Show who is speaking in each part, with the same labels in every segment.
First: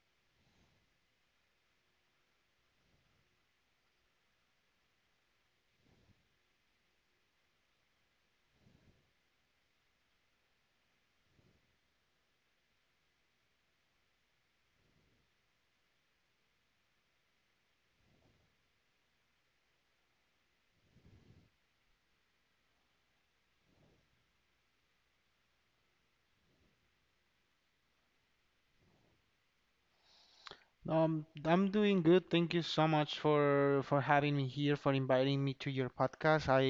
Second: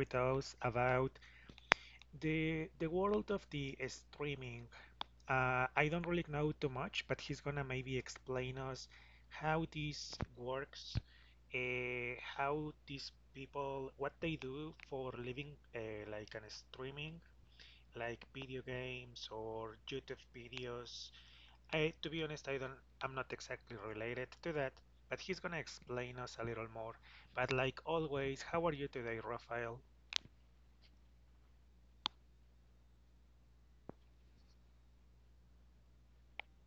Speaker 1: with us about the world of the streaming. I don't really know too much, but he's gonna maybe explain us how this works, how these people what they do for living, like an streaming, like video games or YouTube videos To be honest, I'm not exactly related to that, but he's gonna explain us a little more. But like always, how are you today, Rafael?
Speaker 2: I'm doing good. Thank you so much for having me here, for inviting me to your podcast. I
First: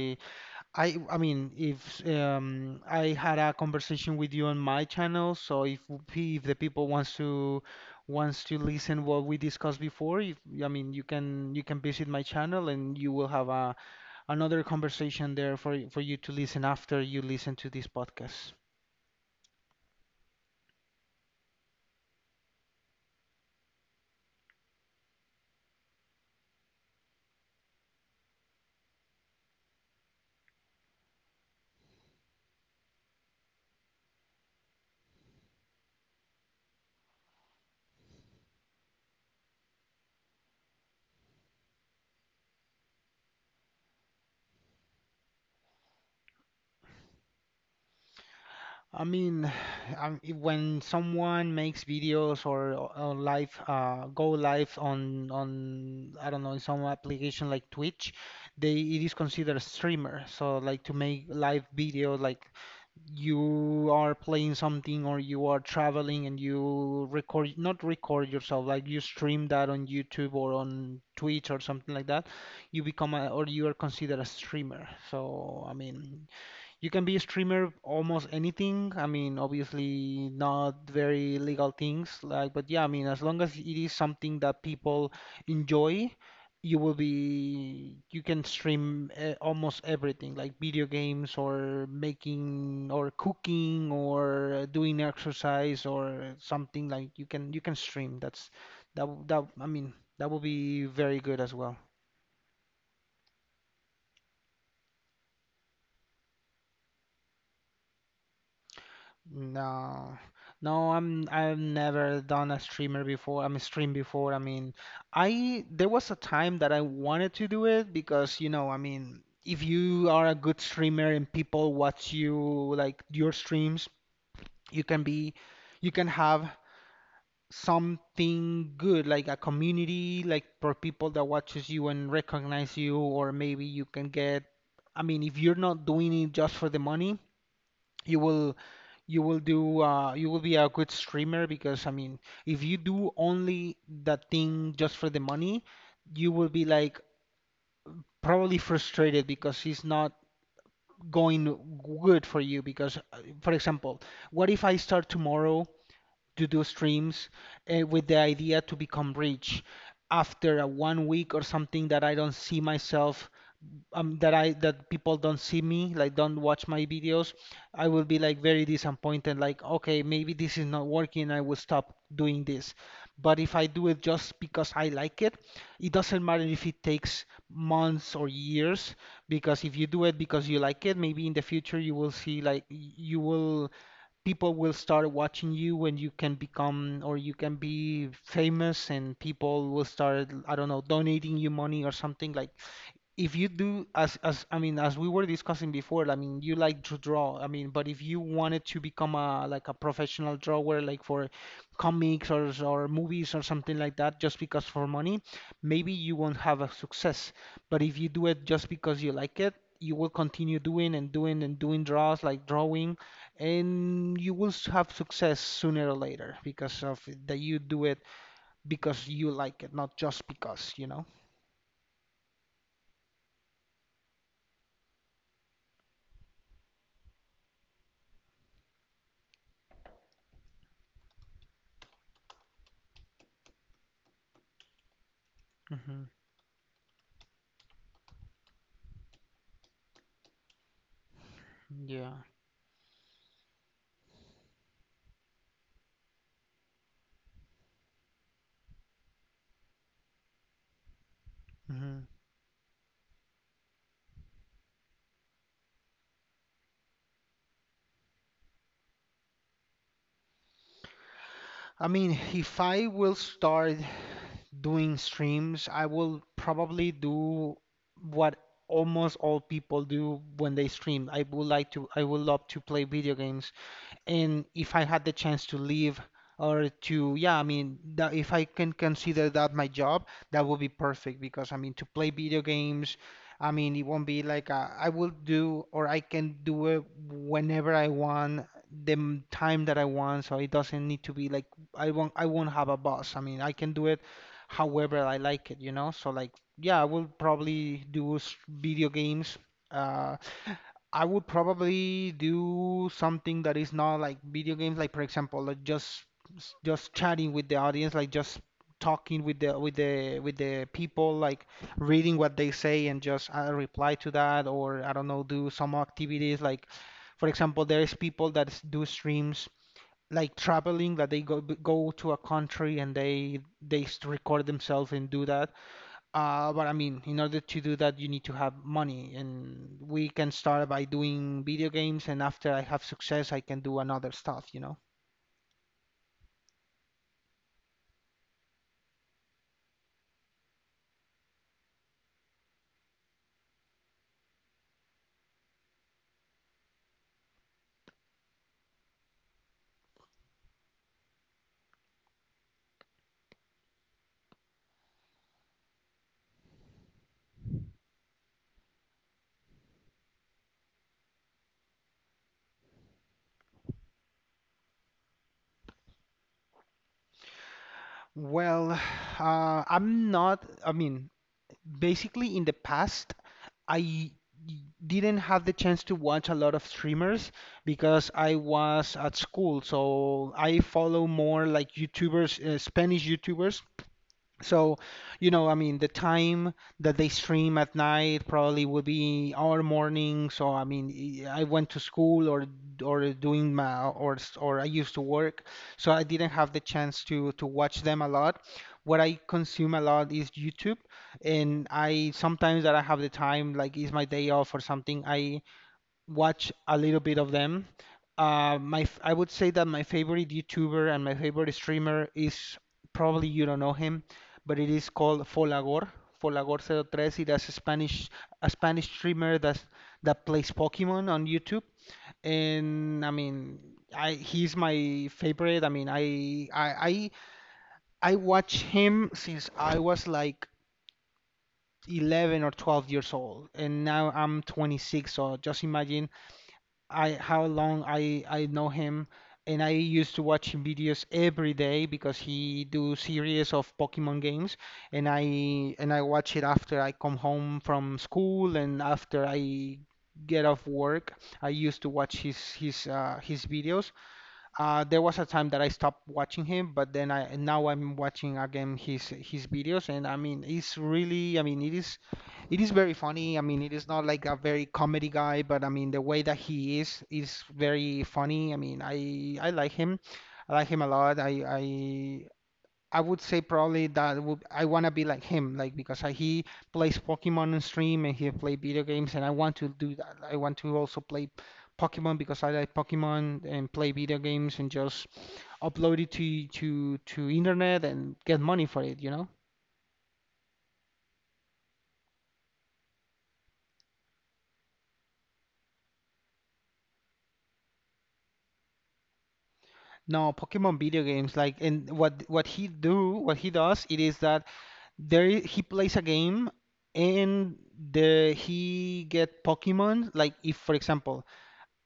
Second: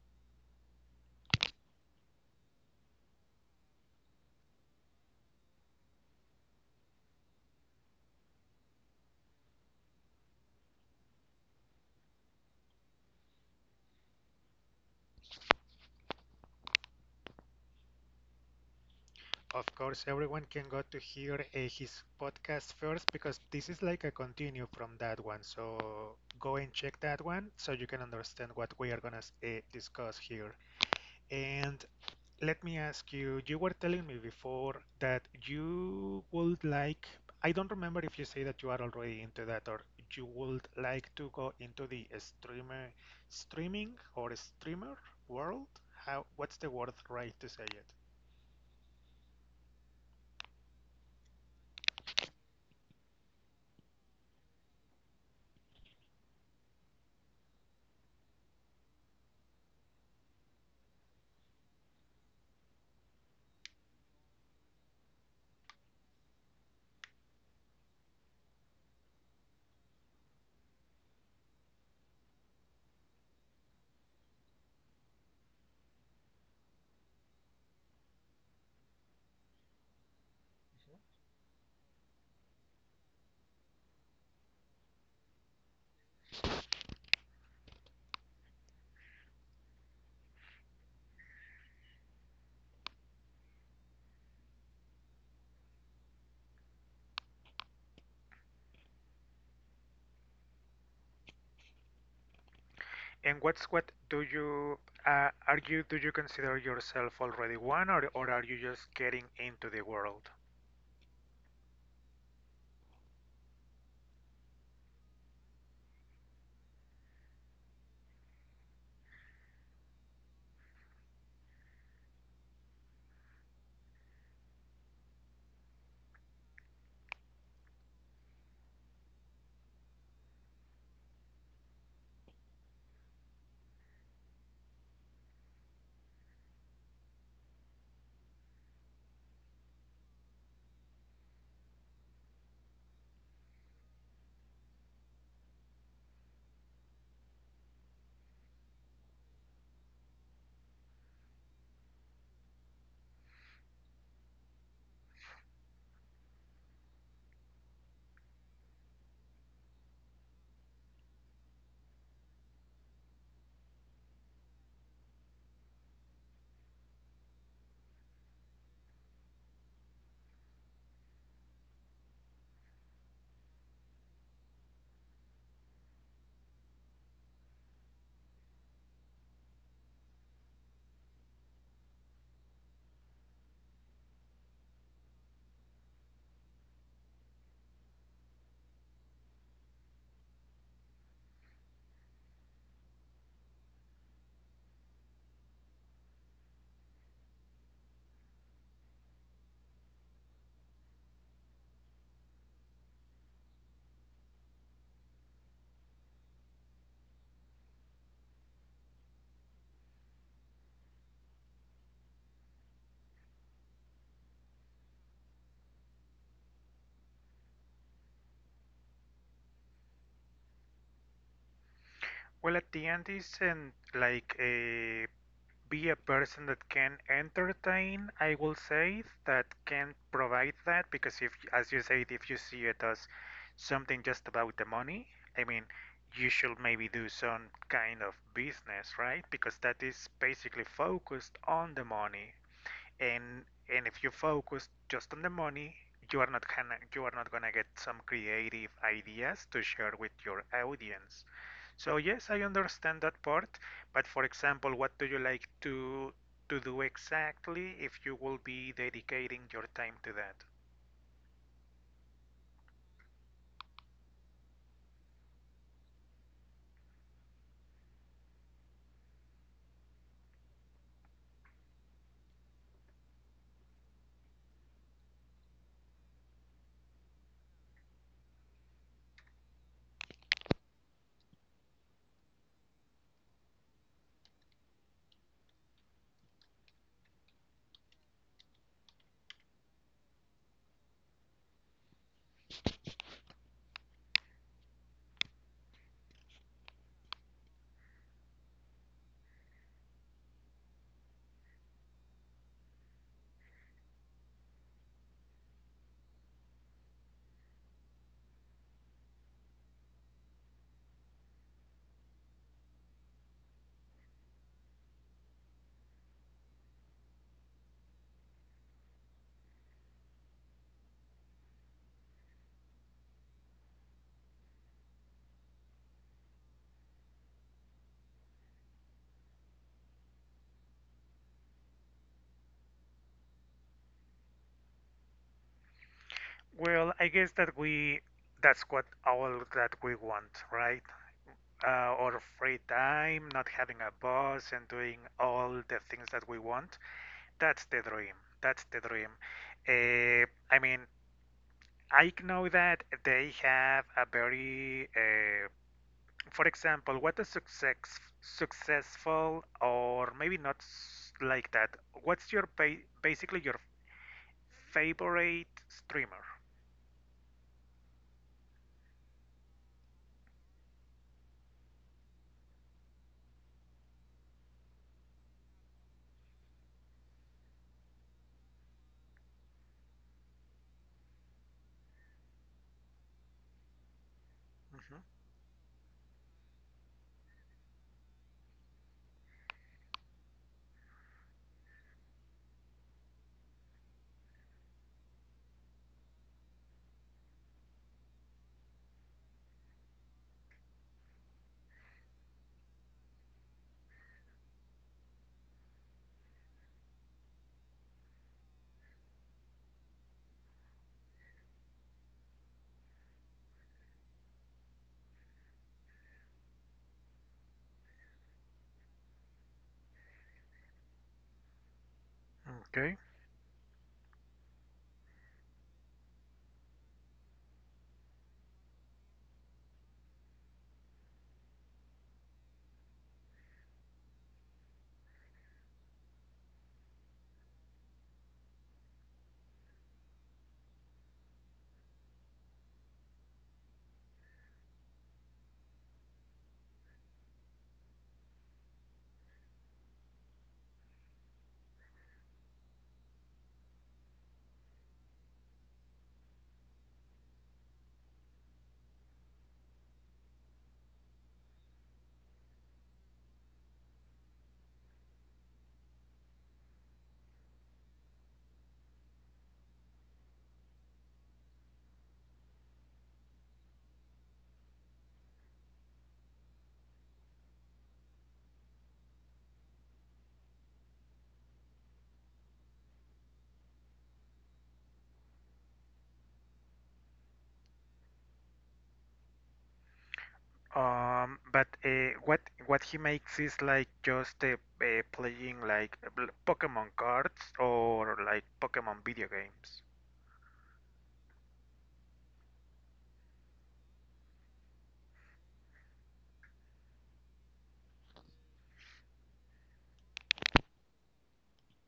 Speaker 2: I I mean, if I had a conversation with you on my channel, so if the people wants to listen what we discussed before, if, I mean, you can visit my channel and you will have a another conversation there for you to listen after you listen to this podcast.
Speaker 1: Of course, everyone can go to hear his podcast first because this is like a continue from that one. So go and check that one so you can understand what we are gonna discuss here. And let me ask you, you were telling me before that you would like, I don't remember if you say that you are already into that or you would like to go into the streaming or streamer world. What's the word right to say it?
Speaker 2: I mean, when someone makes videos or live, go live on I don't know, in some application like Twitch, they it is considered a streamer. So like to make live video, like you are playing something or you are traveling and you record, not record yourself, like you stream that on YouTube or on Twitch or something like that, you become a, or you are considered a streamer. So I mean, you can be a streamer almost anything. I mean, obviously not very legal things like, but yeah, I mean, as long as it is something that people enjoy, you will be you can stream almost everything like video games or making or cooking or doing exercise or something, like you can stream. That, I mean, that will be very good as well.
Speaker 1: And what do you are you do you consider yourself already one or are you just getting into the
Speaker 2: No,
Speaker 1: world?
Speaker 2: no, I've never done a streamer before. I'm a stream before. I mean, I there was a time that I wanted to do it, because you know, I mean, if you are a good streamer and people watch you, like your streams, you can be, you can have something good like a community, like for people that watches you and recognize you, or maybe you can get. I mean, if you're not doing it just for the money, you will you will do you will be a good streamer, because I mean, if you do only that thing just for the money, you will be like probably frustrated, because it's not going good for you. Because for example, what if I start tomorrow to do streams with the idea to become rich, after a one week or something that I don't see myself, that I that people don't see me, like don't watch my videos, I will be like very disappointed, like, okay, maybe this is not working, I will stop doing this. But if I do it just because I like it doesn't matter if it takes months or years, because if you do it because you like it, maybe in the future you will see, like y- you will people will start watching you, when you can become, or you can be famous and people will start, I don't know, donating you money or something. Like if you do, as I mean, as we were discussing before, I mean, you like to draw. I mean, but if you wanted to become a like a professional drawer, like for comics or movies or something like that, just because for money, maybe you won't have a success. But if you do it just because you like it, you will continue doing and doing and doing draws, like drawing, and you will have success sooner or later, because of that, you do it because you like it, not just because.
Speaker 1: Well, at the end, isn't like a be a person that can entertain I will say that can provide that because if as you said if you see it as something just about the money I mean
Speaker 2: Hmm.
Speaker 1: you should maybe do some kind of business, right? Because that is basically focused on the
Speaker 2: Yeah.
Speaker 1: money, and and if you focus just on the money you are not gonna get some creative ideas to share with your audience. So yes, I understand that part, but for example, what do you like to do exactly if you will be dedicating your time to that?
Speaker 2: I mean, if I will start doing streams, I will probably do what almost all people do when they stream. I would like to, I would love to play video games, and if I had the chance to leave, or to, yeah, I mean, that, if I can consider that my job, that would be perfect. Because I mean, to play video games, I mean, it won't be like, I will do, or I can do it whenever I want, the time that I want, so it doesn't need to be like, I won't have a boss. I mean, I can do it however I like it, you know? So like, yeah, I will probably do video games. Uh, I would probably do something that is not like video games, like for example, like just chatting with the audience, like just talking with the people, like reading what they say and just reply to that, or I don't know, do some activities. Like for example, there's people that do streams like traveling, that they go to a country and they record themselves and do that. But I mean, in order to do that, you need to have money, and we can start by doing video games, and after I have success, I can do another stuff, you know?
Speaker 1: Well, I guess that we that's what all that we want, right? Or free time, not having a boss and doing all the things that we want. That's the dream. That's the dream. Uh, I mean, I know that they have a very for example, what is successful or maybe not like that? What's your basically your favorite streamer?
Speaker 2: Well, I'm not, I mean, basically in the past, I didn't have the chance to watch a lot of streamers, because I was at school, so I follow more like YouTubers, Spanish YouTubers. So,
Speaker 1: Hmm.
Speaker 2: I mean, the time that they stream at night probably would be our morning. So, I mean, I went to school, or doing my, or I used to work, so I didn't have the chance to watch them a lot. What I consume a lot is YouTube, and I sometimes that I have the time, like it's my day off or something, I watch a little bit of them. I would say that my favorite YouTuber and my favorite streamer is, probably you don't know him, but it is called Folagor. Folagor03. He does a Spanish, a Spanish streamer that that plays Pokemon on YouTube.
Speaker 1: Okay.
Speaker 2: And I mean, I he's my favorite. I mean, I watch him since I was like 11 or 12 years old, and now I'm 26. So just imagine I how long I know him, and I used to watch him videos every day because he do series of Pokemon games, and I watch it after I come home from school and after I get off work. I used to watch his his videos. There was a time that I stopped watching him, but then I now I'm watching again his videos, and I mean, it's really, I mean, it is very funny. I mean, it is not like a very comedy guy, but I mean the way that he is very funny. I mean, I like him, I like him a lot. I would say probably that would, I want to be like him, like because he plays Pokemon on stream and he play video games, and I want to do that. I want to also play Pokemon, because I like Pokemon and play video games, and just upload it to internet and get money for it, you know?
Speaker 1: But what he makes is like just playing like Pokemon cards or like Pokemon video games?
Speaker 2: No, Pokemon video games. Like, and what he does, it is that he plays a game, and the he get Pokemon. Like, if for example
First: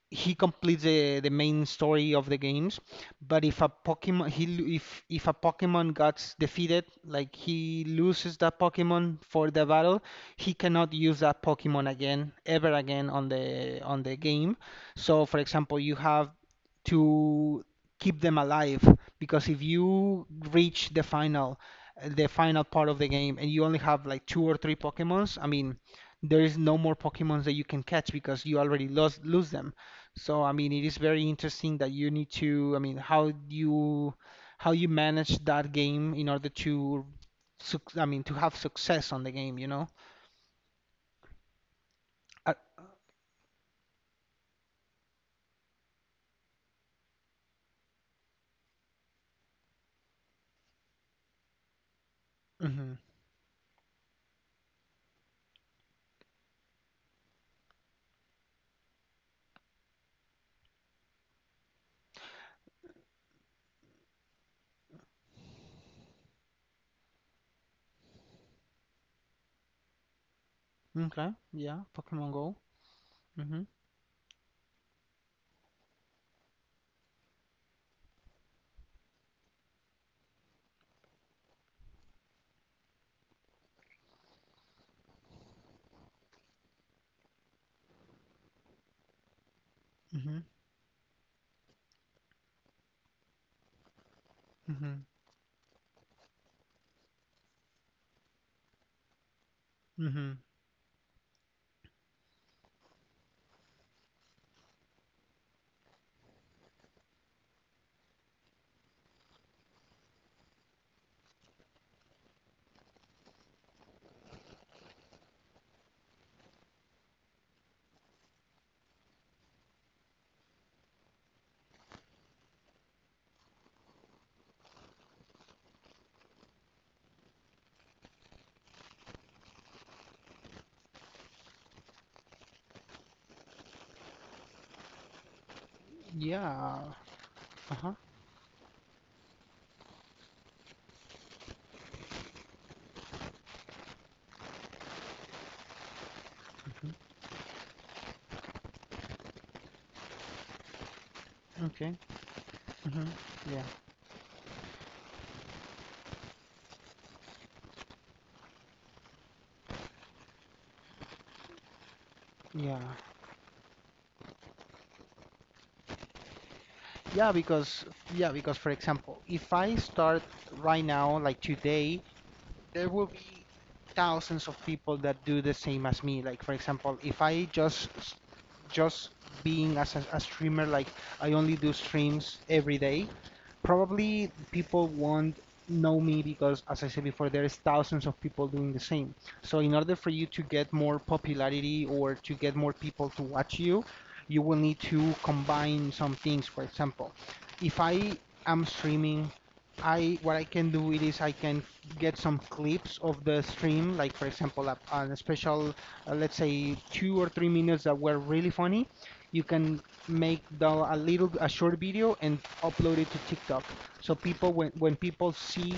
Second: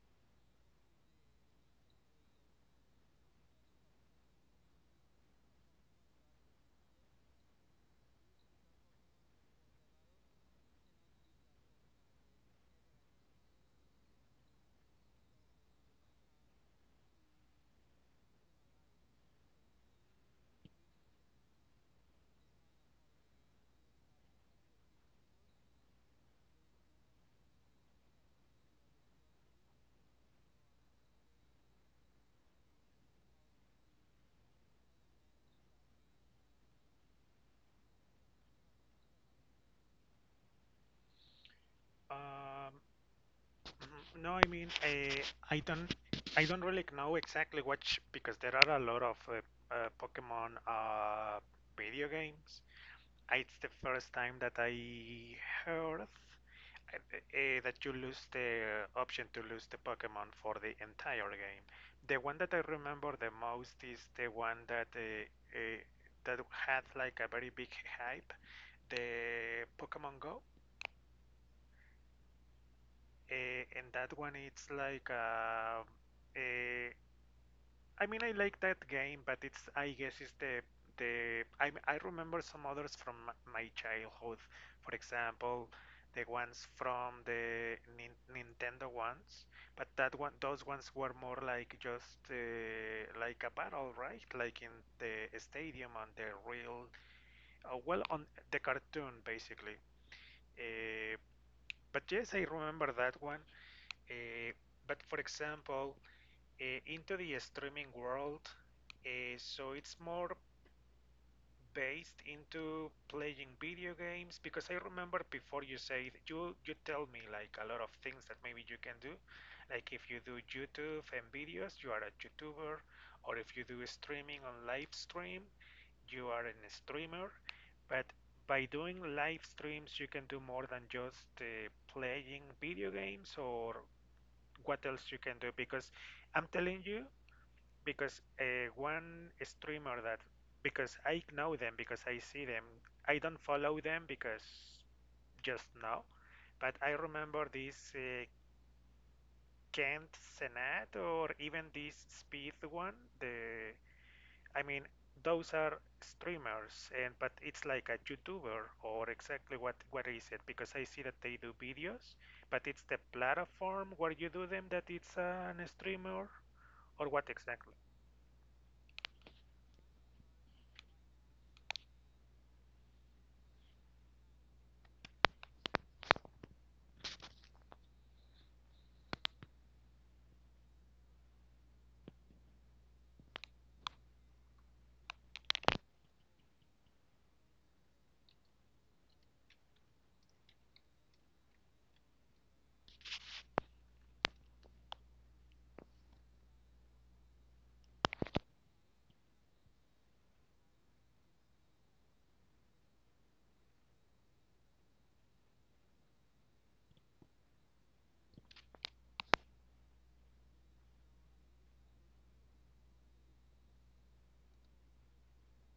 Speaker 2: he completes the main story of the games, but if a pokemon he lo- if a pokemon gets defeated, like he loses that pokemon for the battle, he cannot use that pokemon again, ever again, on the game. So for example, you have to keep them alive, because if you reach the final part of the game and you only have like two or three pokemons, I mean, there is no more pokemons that you can catch, because you already lost, lose them. So, I mean, it is very interesting that you need to, I mean, how you manage that game in order to, suc I mean, to have success on the game, you know? Uh,
Speaker 1: Mhm. No, I mean, I don't, I don't really know exactly which because there are a lot of Pokemon video games.
Speaker 2: mhm.
Speaker 1: It's the first time that I heard that you lose the option to lose the Pokemon for the entire game. The one that I remember the most is the one that uh, that had like a very big hype, the Pokemon Go,
Speaker 2: Okay, yeah, Pokemon Go.
Speaker 1: uh,
Speaker 2: Mhm.
Speaker 1: and that one it's like. Uh, I mean, I like that game, but it's I guess it's the I remember some others from my childhood. For example, the ones from the Nintendo ones, but that one
Speaker 2: Mhm.
Speaker 1: those ones were more like just like a battle, right? Like in
Speaker 2: Mhm.
Speaker 1: the stadium on the real, well, on the cartoon basically.
Speaker 2: Mhm.
Speaker 1: Uh, but yes, I remember that one. Uh, but for example into the streaming world. So it's more based into playing video games because I remember before you said you tell me like a lot of things that maybe you can do. Like if you do YouTube and videos, you are a YouTuber, or if you do streaming on live stream, you are a streamer. But by doing live streams, you can do more than just playing video games or what else you can do because I'm telling
Speaker 2: Yeah.
Speaker 1: you
Speaker 2: Uh-huh.
Speaker 1: because one streamer that because I know them because I see them. I don't follow them because just now, but
Speaker 2: Mhm.
Speaker 1: I remember this Kent Senat or even
Speaker 2: Okay.
Speaker 1: this Speed one.
Speaker 2: Mhm. Yeah.
Speaker 1: The I mean those are streamers and but it's like a YouTuber or exactly what is it because I see that they do videos but
Speaker 2: Yeah.
Speaker 1: it's the platform where you do them that it's an streamer or what
Speaker 2: Yeah,
Speaker 1: exactly
Speaker 2: because yeah, because for example, if I start right now, like today, there will be thousands of people that do the same as me. Like for example, if I just being as a streamer, like I only do streams every day, probably people won't know me, because as I said before, there is thousands of people doing the same. So in order for you to get more popularity, or to get more people to watch you, you will need to combine some things. For example, if I am streaming, I what I can do it is, I can get some clips of the stream, like for example, a special, let's say, 2 or 3 minutes that were really funny. You can make the, a little a short video and upload it to TikTok. So people when people see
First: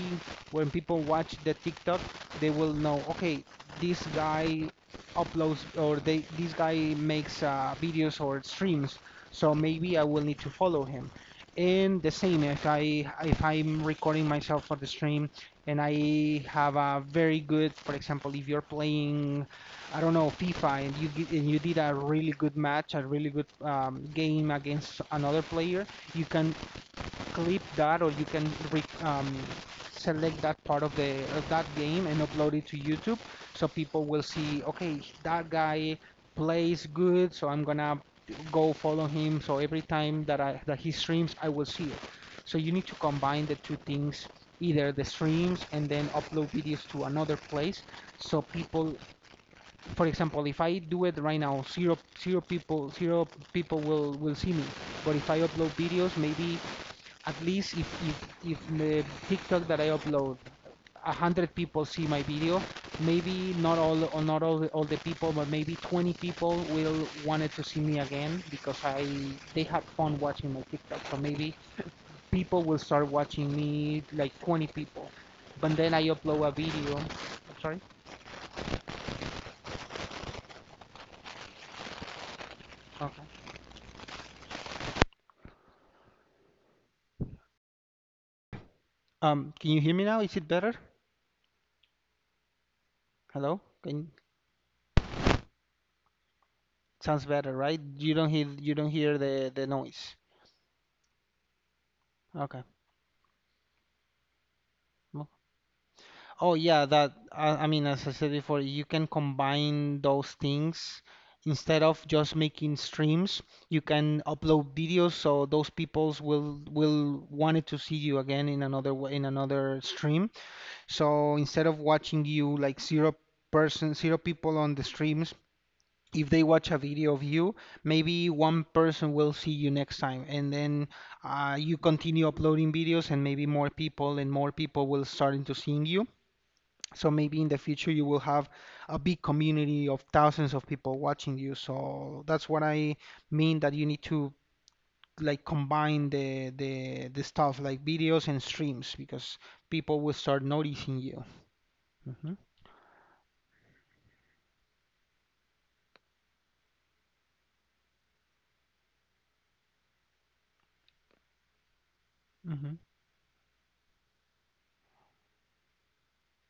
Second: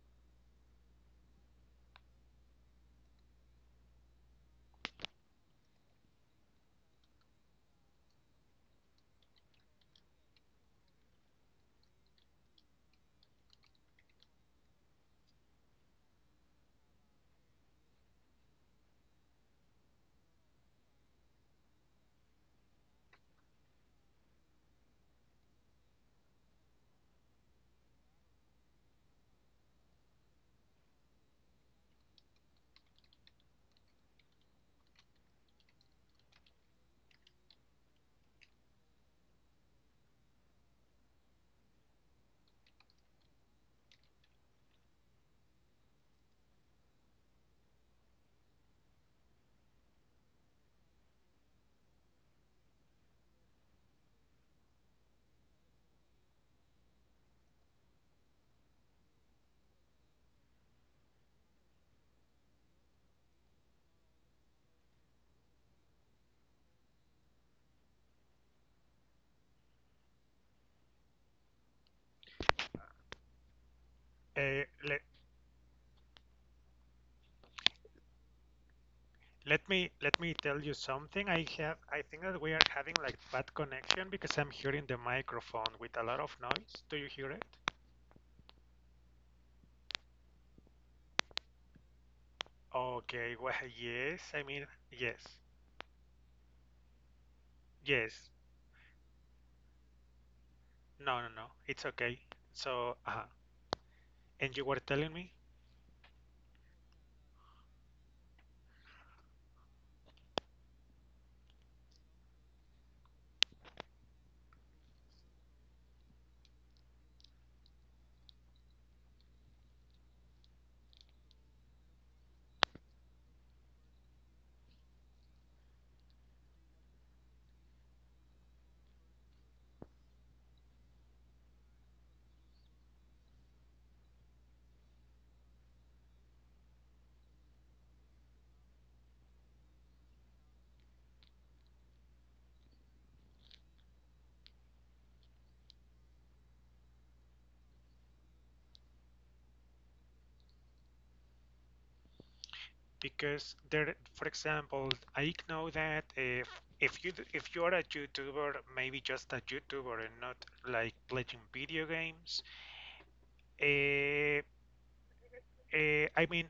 Speaker 2: when people watch the TikTok, they will know. Okay, this guy uploads, or they this guy makes videos or streams. So maybe I will need to follow him. And the same if I'm recording myself for the stream and I have a very good, for example, if you're playing, I don't know, FIFA, and you did a really good match, a really good game against another player. You can clip that, or you can um, select that part of the of that game and upload it to YouTube, so people will see, okay, that guy plays good, so I'm gonna go follow him, so every time that I that he streams I will see it. So you need to combine the two things, either the streams and then upload videos to another place. So people, for example, if I do it right now, zero people, zero people will see me. But if I upload videos, maybe at least if the TikTok that I upload, 100 people see my video, maybe not all, or not all the people, but maybe 20 people will wanted to see me again because I they had fun watching my TikTok. So maybe people will start watching me,
Speaker 1: uh,
Speaker 2: like 20
Speaker 1: le-
Speaker 2: people, but then I upload a video. Sorry.
Speaker 1: Let me tell you something. I have I think that we are having like bad connection
Speaker 2: Okay.
Speaker 1: because I'm hearing the microphone with a lot of noise. Do you hear it?
Speaker 2: Can you hear me now? Is it better?
Speaker 1: Okay, well, yes. I
Speaker 2: Hello?
Speaker 1: mean,
Speaker 2: Can,
Speaker 1: yes.
Speaker 2: sounds better,
Speaker 1: Yes.
Speaker 2: right? You don't hear the noise.
Speaker 1: No, no, no. It's okay. So,
Speaker 2: Okay.
Speaker 1: and you were telling me
Speaker 2: Oh yeah, that I mean, as I said before, you can combine those things instead of just making streams. You can upload videos, so those peoples will wanted to see you again in another stream. So instead of watching you like zero person, zero people on the streams, if they watch a video of you, maybe one person will see you next time, and then you continue uploading videos, and maybe more people and more people will start into seeing you. So maybe in the future you will have a big community of thousands of people watching you. So that's what I mean, that you need to like combine the stuff like videos and streams, because people will start noticing you. hmm
Speaker 1: because there, for example, I know that if you if you're a YouTuber, maybe just a YouTuber and not like playing video games,
Speaker 2: hmm.
Speaker 1: uh, I mean,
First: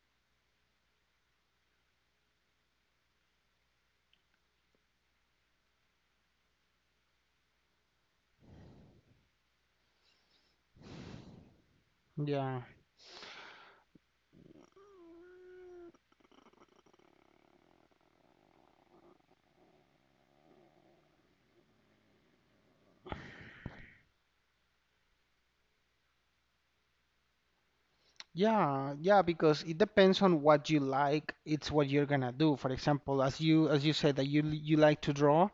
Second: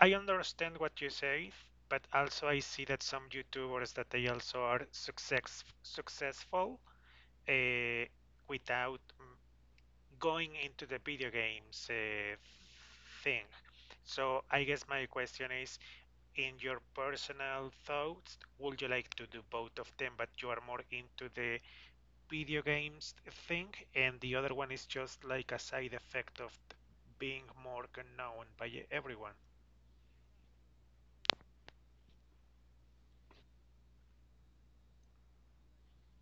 Speaker 1: I understand what you say, but also I see that some YouTubers that they also are successful uh, without going into the video games
Speaker 2: Yeah.
Speaker 1: thing. So I guess my question is, in your personal thoughts, would you like to do both of them, but you are more into the video games thing, and the other one is just like a side effect of being more known by everyone?
Speaker 2: Yeah, yeah, because it depends on what you like. It's what you're gonna do. For example, as you said that you like to draw,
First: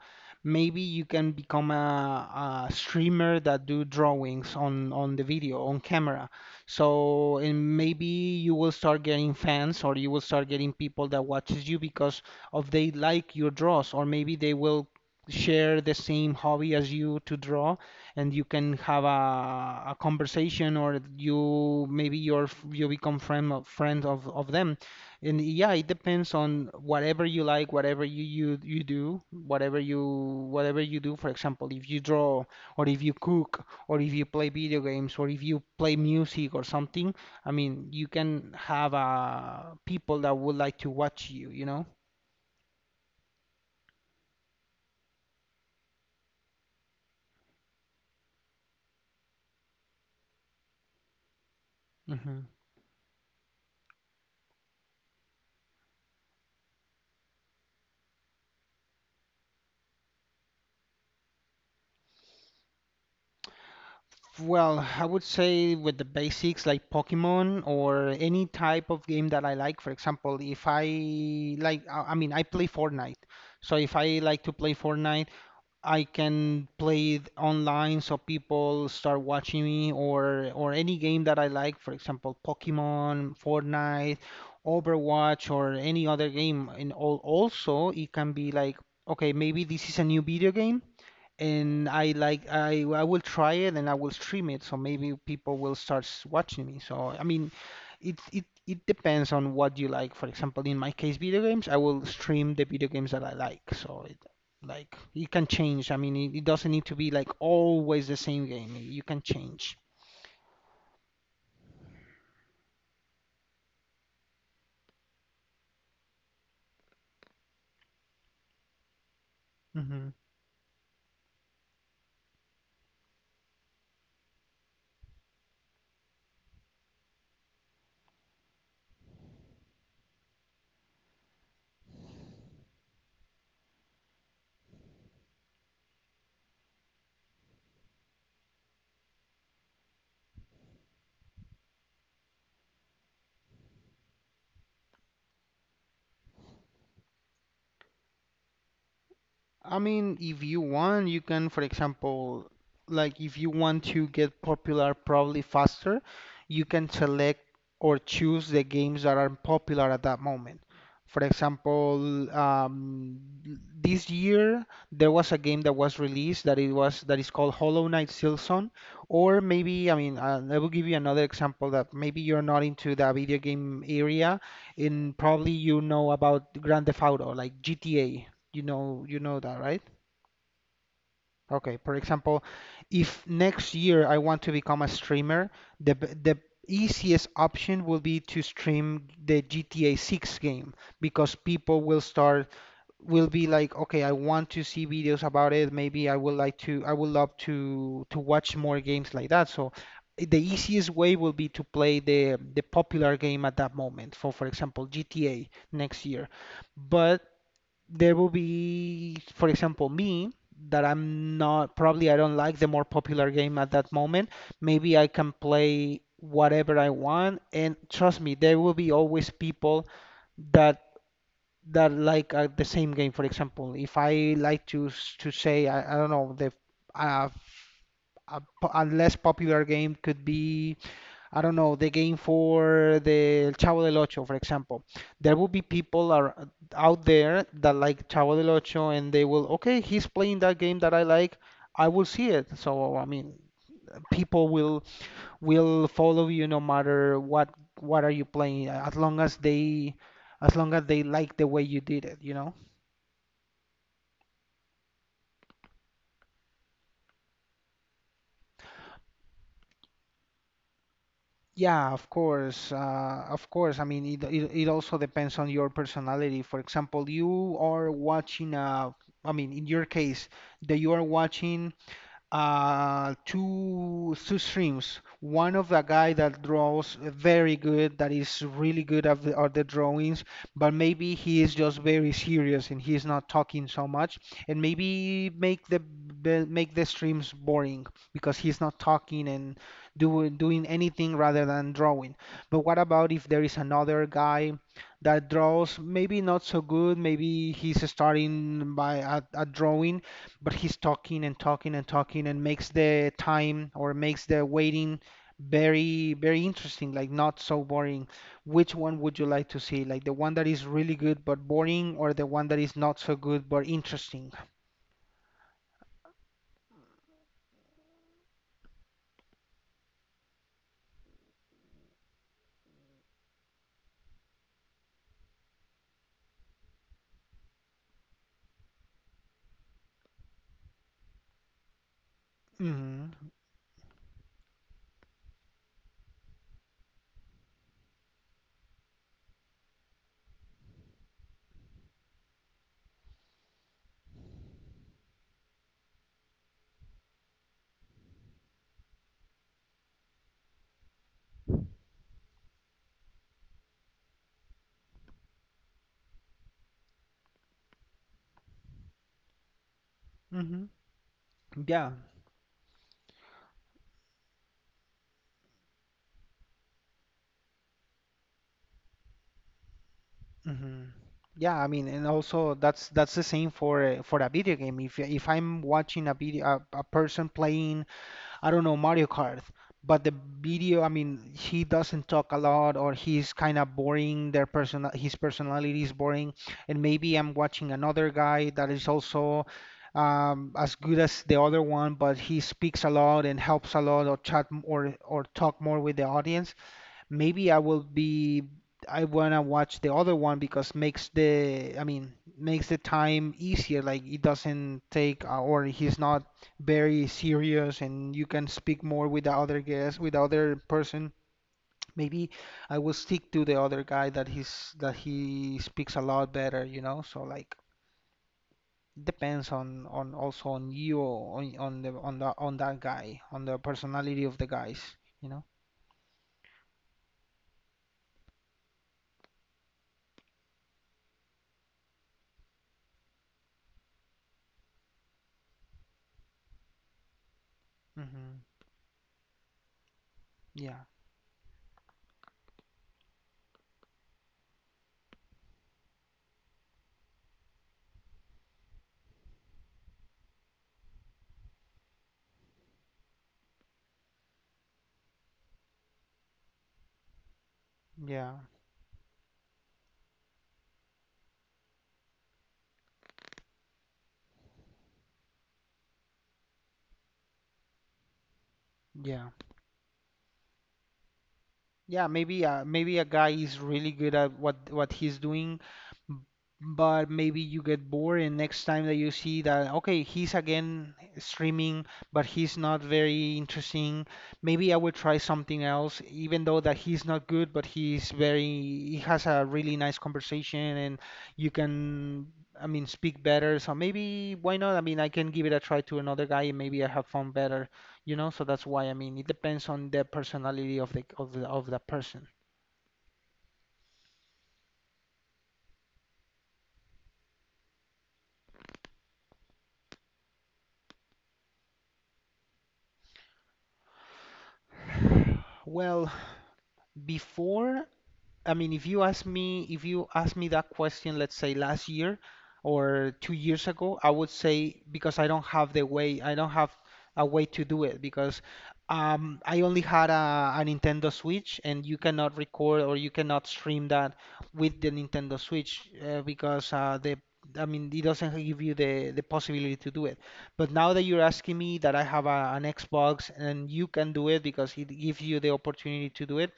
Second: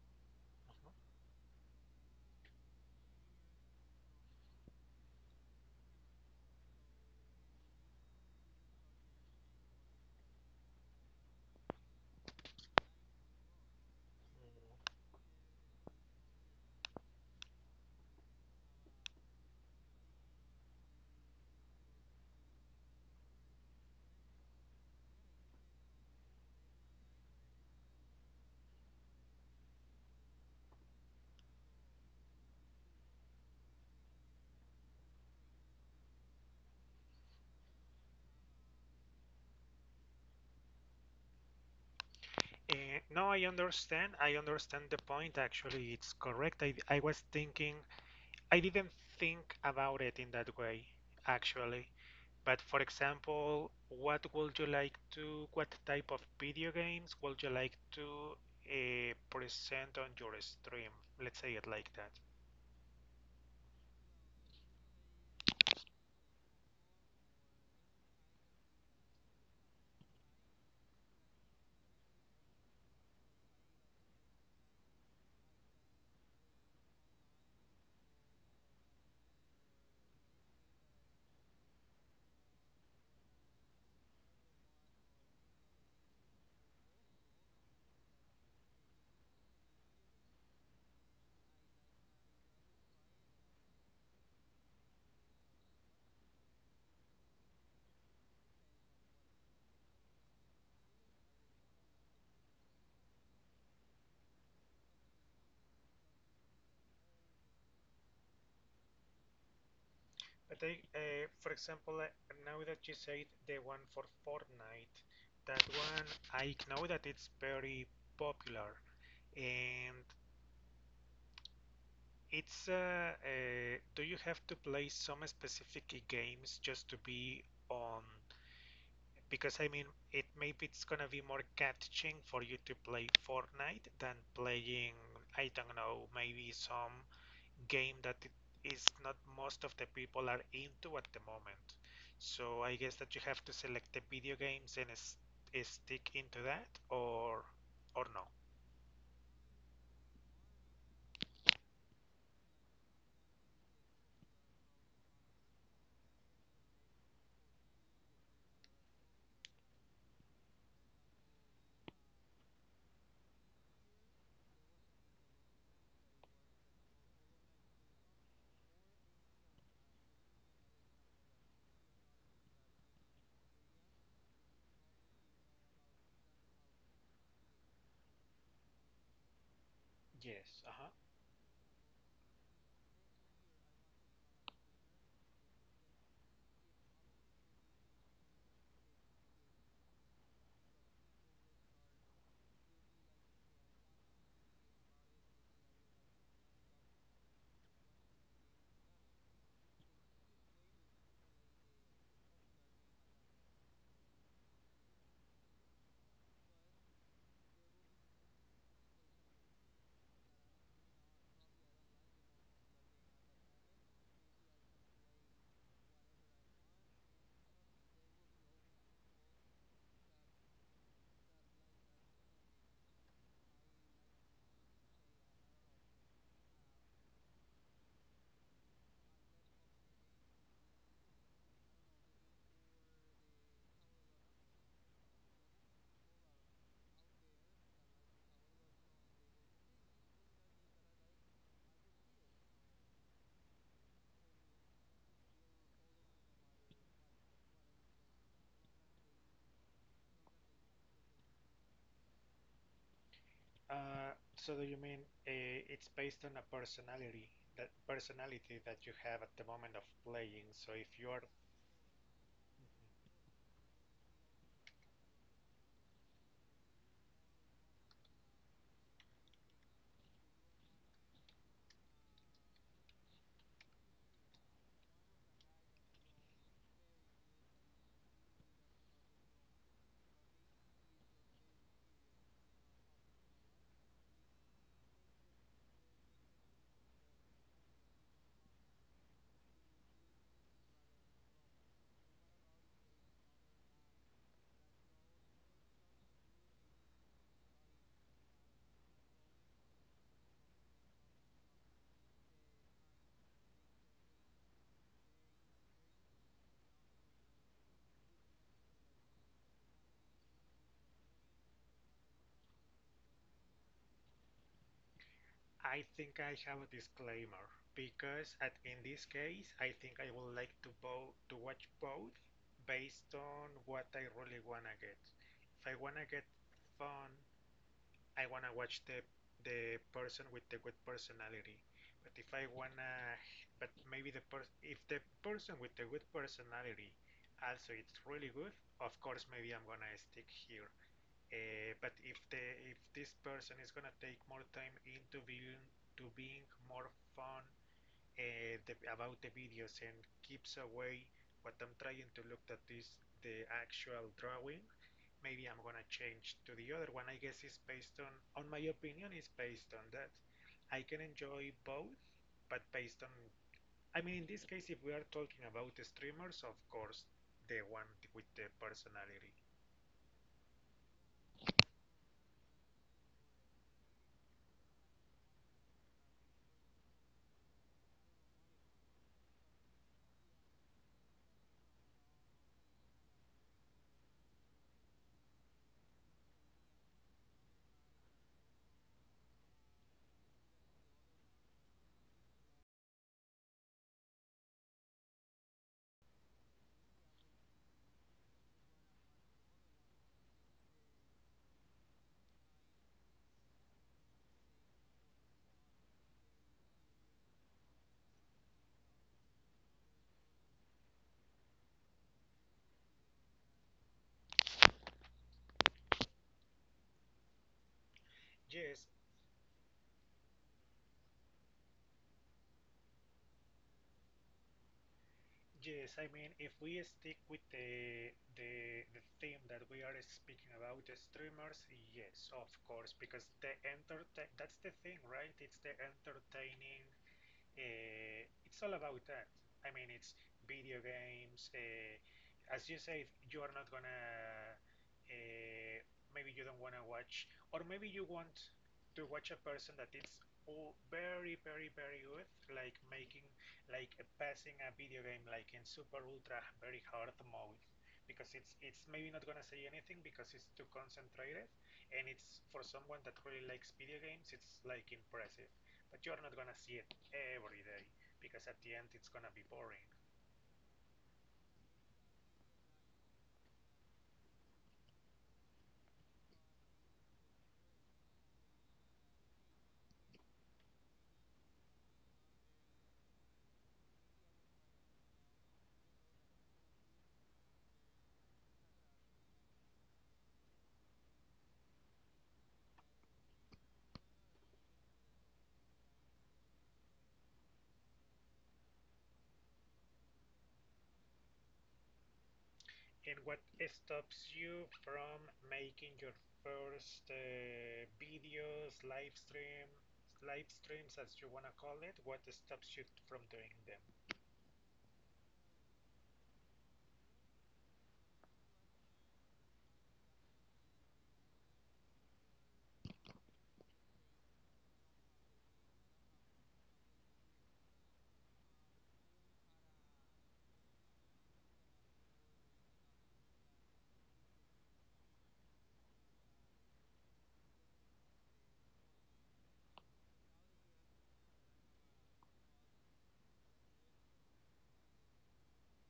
Speaker 2: maybe you can become a streamer that do drawings on the video on camera. So and maybe you will start getting fans, or you will start getting people that watches you because of they like your draws, or maybe they will
Speaker 1: Mhm.
Speaker 2: share the same hobby as you to draw. And you can have a conversation, or you maybe you become friend of them. And yeah, it depends on whatever you like, whatever you do, whatever you do. For example, if you draw, or if you cook, or if you play video games, or if you play music or something. I mean, you can have people that would like to watch you, you know.
Speaker 1: Eh, no, I understand. I understand the point. Actually, it's correct. I was thinking, I didn't think about it in that way,
Speaker 2: Hmm.
Speaker 1: actually. But for example, what would you like to, what type of video games would you like to present on your stream? Let's say it like that.
Speaker 2: Well, I would say with the basics like Pokemon or any type of game that I like. For example, if I like, I play Fortnite. So if I like to play Fortnite, I can play it online so people start watching me, or any game that I like. For example, Pokemon, Fortnite, Overwatch, or any other game. And also, it can be like, okay, maybe this is a new video game, and I like I will try it and I will stream it, so maybe people will start watching me. So I mean, it depends on what you like. For example, in my case, video games, I will stream the video games that I like. So it like it can change. I mean, it doesn't need to be like always the same game. You can change.
Speaker 1: But I, for example, now that you said the one for Fortnite, that one I know that it's very popular.
Speaker 2: Hmm.
Speaker 1: And it's do you have to play some specific games just to be on? Because I mean, it maybe it's gonna be more catching for you to play Fortnite than playing, I don't know, maybe some game that is not most of the people are into at the moment. So I guess that you have to select the video games and stick into that, or no.
Speaker 2: I mean, if you want, you can, for example, like if you want to get popular probably faster, you can select or choose the games that are popular at that moment. For example, this year there was a game that was released that it was that is called Hollow Knight Silson, or maybe I will give you another example that maybe you're not into the video game area, and probably you know about Grand Theft Auto, like GTA. You know that, right?
Speaker 1: Yes, uh-huh.
Speaker 2: Okay. For example, if next year I want to become a streamer, the easiest option will be to stream the GTA 6 game, because people will start will be like, okay, I want to see videos about it. Maybe I would love to watch more games like that. So the easiest way will be to play the popular game at that moment. For example, GTA next year. But there will be, for example, me that I'm not probably I don't like the more popular game at that moment. Maybe I can play whatever I want, and trust me, there will be always people that that like the same game. For example, if I like to say I don't know the uh, a, a less popular game could be, I don't know, the game for the Chavo del Ocho, for example. There will be people are out there that like Chavo del Ocho, and they will, okay, he's playing that game that I like, I will see it. So, I mean, people will follow you no matter what are you playing, as long as they as long as they like the way you did it, you know?
Speaker 1: So do you mean it's based on a personality that you have at the moment of playing? So if you're,
Speaker 2: Yeah, of course. Of course. I mean, it also depends on your personality. For example, you are watching, a. I mean, in your case, that you are watching two streams. One of a guy that draws very good, that is really good at the drawings, but maybe he is just very serious and he's not talking so much, and maybe make the make the streams boring, because he's not talking and doing anything rather than drawing. But what about if there is another guy that draws maybe not so good, maybe he's starting by at drawing? But he's talking and talking and talking and makes the time, or makes the waiting very very interesting, like not so boring. Which one would you like to see, like the one that is really good but boring, or the one that is not so good but interesting?
Speaker 1: I think I have a disclaimer because at in this case, I think I would like to both to watch both based on what I really wanna get. If I wanna get fun I wanna watch the person with the good personality. But if
Speaker 2: hmm
Speaker 1: I wanna, but maybe the person, if the person with the good personality also it's really good, of course maybe I'm gonna stick here. But if the if this person is gonna take more time into being more fun the, about the videos and keeps away what I'm trying to look at is the actual drawing. Maybe I'm gonna change to the other one. I guess it's based on my opinion, it's based on
Speaker 2: hmm
Speaker 1: that. I can
Speaker 2: Yeah.
Speaker 1: enjoy both, but based on, I mean, in this case, if we are talking about the streamers, of course, the one with the personality.
Speaker 2: Hmm. Yeah, I mean, and also that's the same for for a video game. If I'm watching a video, a person playing, I don't know, Mario Kart. But the video, I mean, he doesn't talk a lot, or he's kind of boring. Their personal, his personality is boring. And maybe I'm watching another guy that is also as good as the other one, but he speaks a lot and helps a lot, or or talk more with the audience. Maybe I will be I wanna watch the other one, because makes the makes the time easier. Like it doesn't take or he's not very serious, and you can speak more with the other guest, with the other person. Maybe I will stick to the other guy that he speaks a lot better, you know? So like depends
Speaker 1: Yes,
Speaker 2: on also on you on the on that guy on the personality of the guys, you know?
Speaker 1: yes, I mean, if we stick with the theme that we are speaking about, the streamers, yes, of course, because the enter that's the thing, right? It's the entertaining.
Speaker 2: Hmm.
Speaker 1: It's all about that. I mean,
Speaker 2: Yeah,
Speaker 1: it's video games. As you say, you are not gonna. Uh, Maybe you don't wanna watch, or maybe you want to watch a person that is all very, very, very good, like making, like passing a video game like in super ultra very hard mode,
Speaker 2: yeah,
Speaker 1: because it's maybe not gonna say anything because it's too concentrated, and it's for someone that really likes video games, it's like impressive, but you are not gonna see it every day because at
Speaker 2: yeah.
Speaker 1: the end it's gonna be boring.
Speaker 2: Yeah, maybe maybe a guy is really good at what he's doing, m- but maybe you get bored, and next time that you see that okay, he's again streaming, but he's not very interesting. Maybe I will try something else, even though that he's not good, but he's very he has a really nice conversation and you can speak better. So maybe why not? I mean, I can give it a try to another guy, and maybe I have fun better, you know. So that's why I mean, it depends on the personality of the person.
Speaker 1: And what stops you from making your first live streams as you wanna call it? What stops you from doing them?
Speaker 2: Well, before, I mean, if you ask me that question, let's say last year or 2 years ago, I would say because I don't have a way to do it because I only had a Nintendo Switch, and you cannot record or you cannot stream that with the Nintendo Switch because it doesn't give you the possibility to do it. But now that you're asking me that I have an Xbox and you can do it because it gives you the opportunity to do it,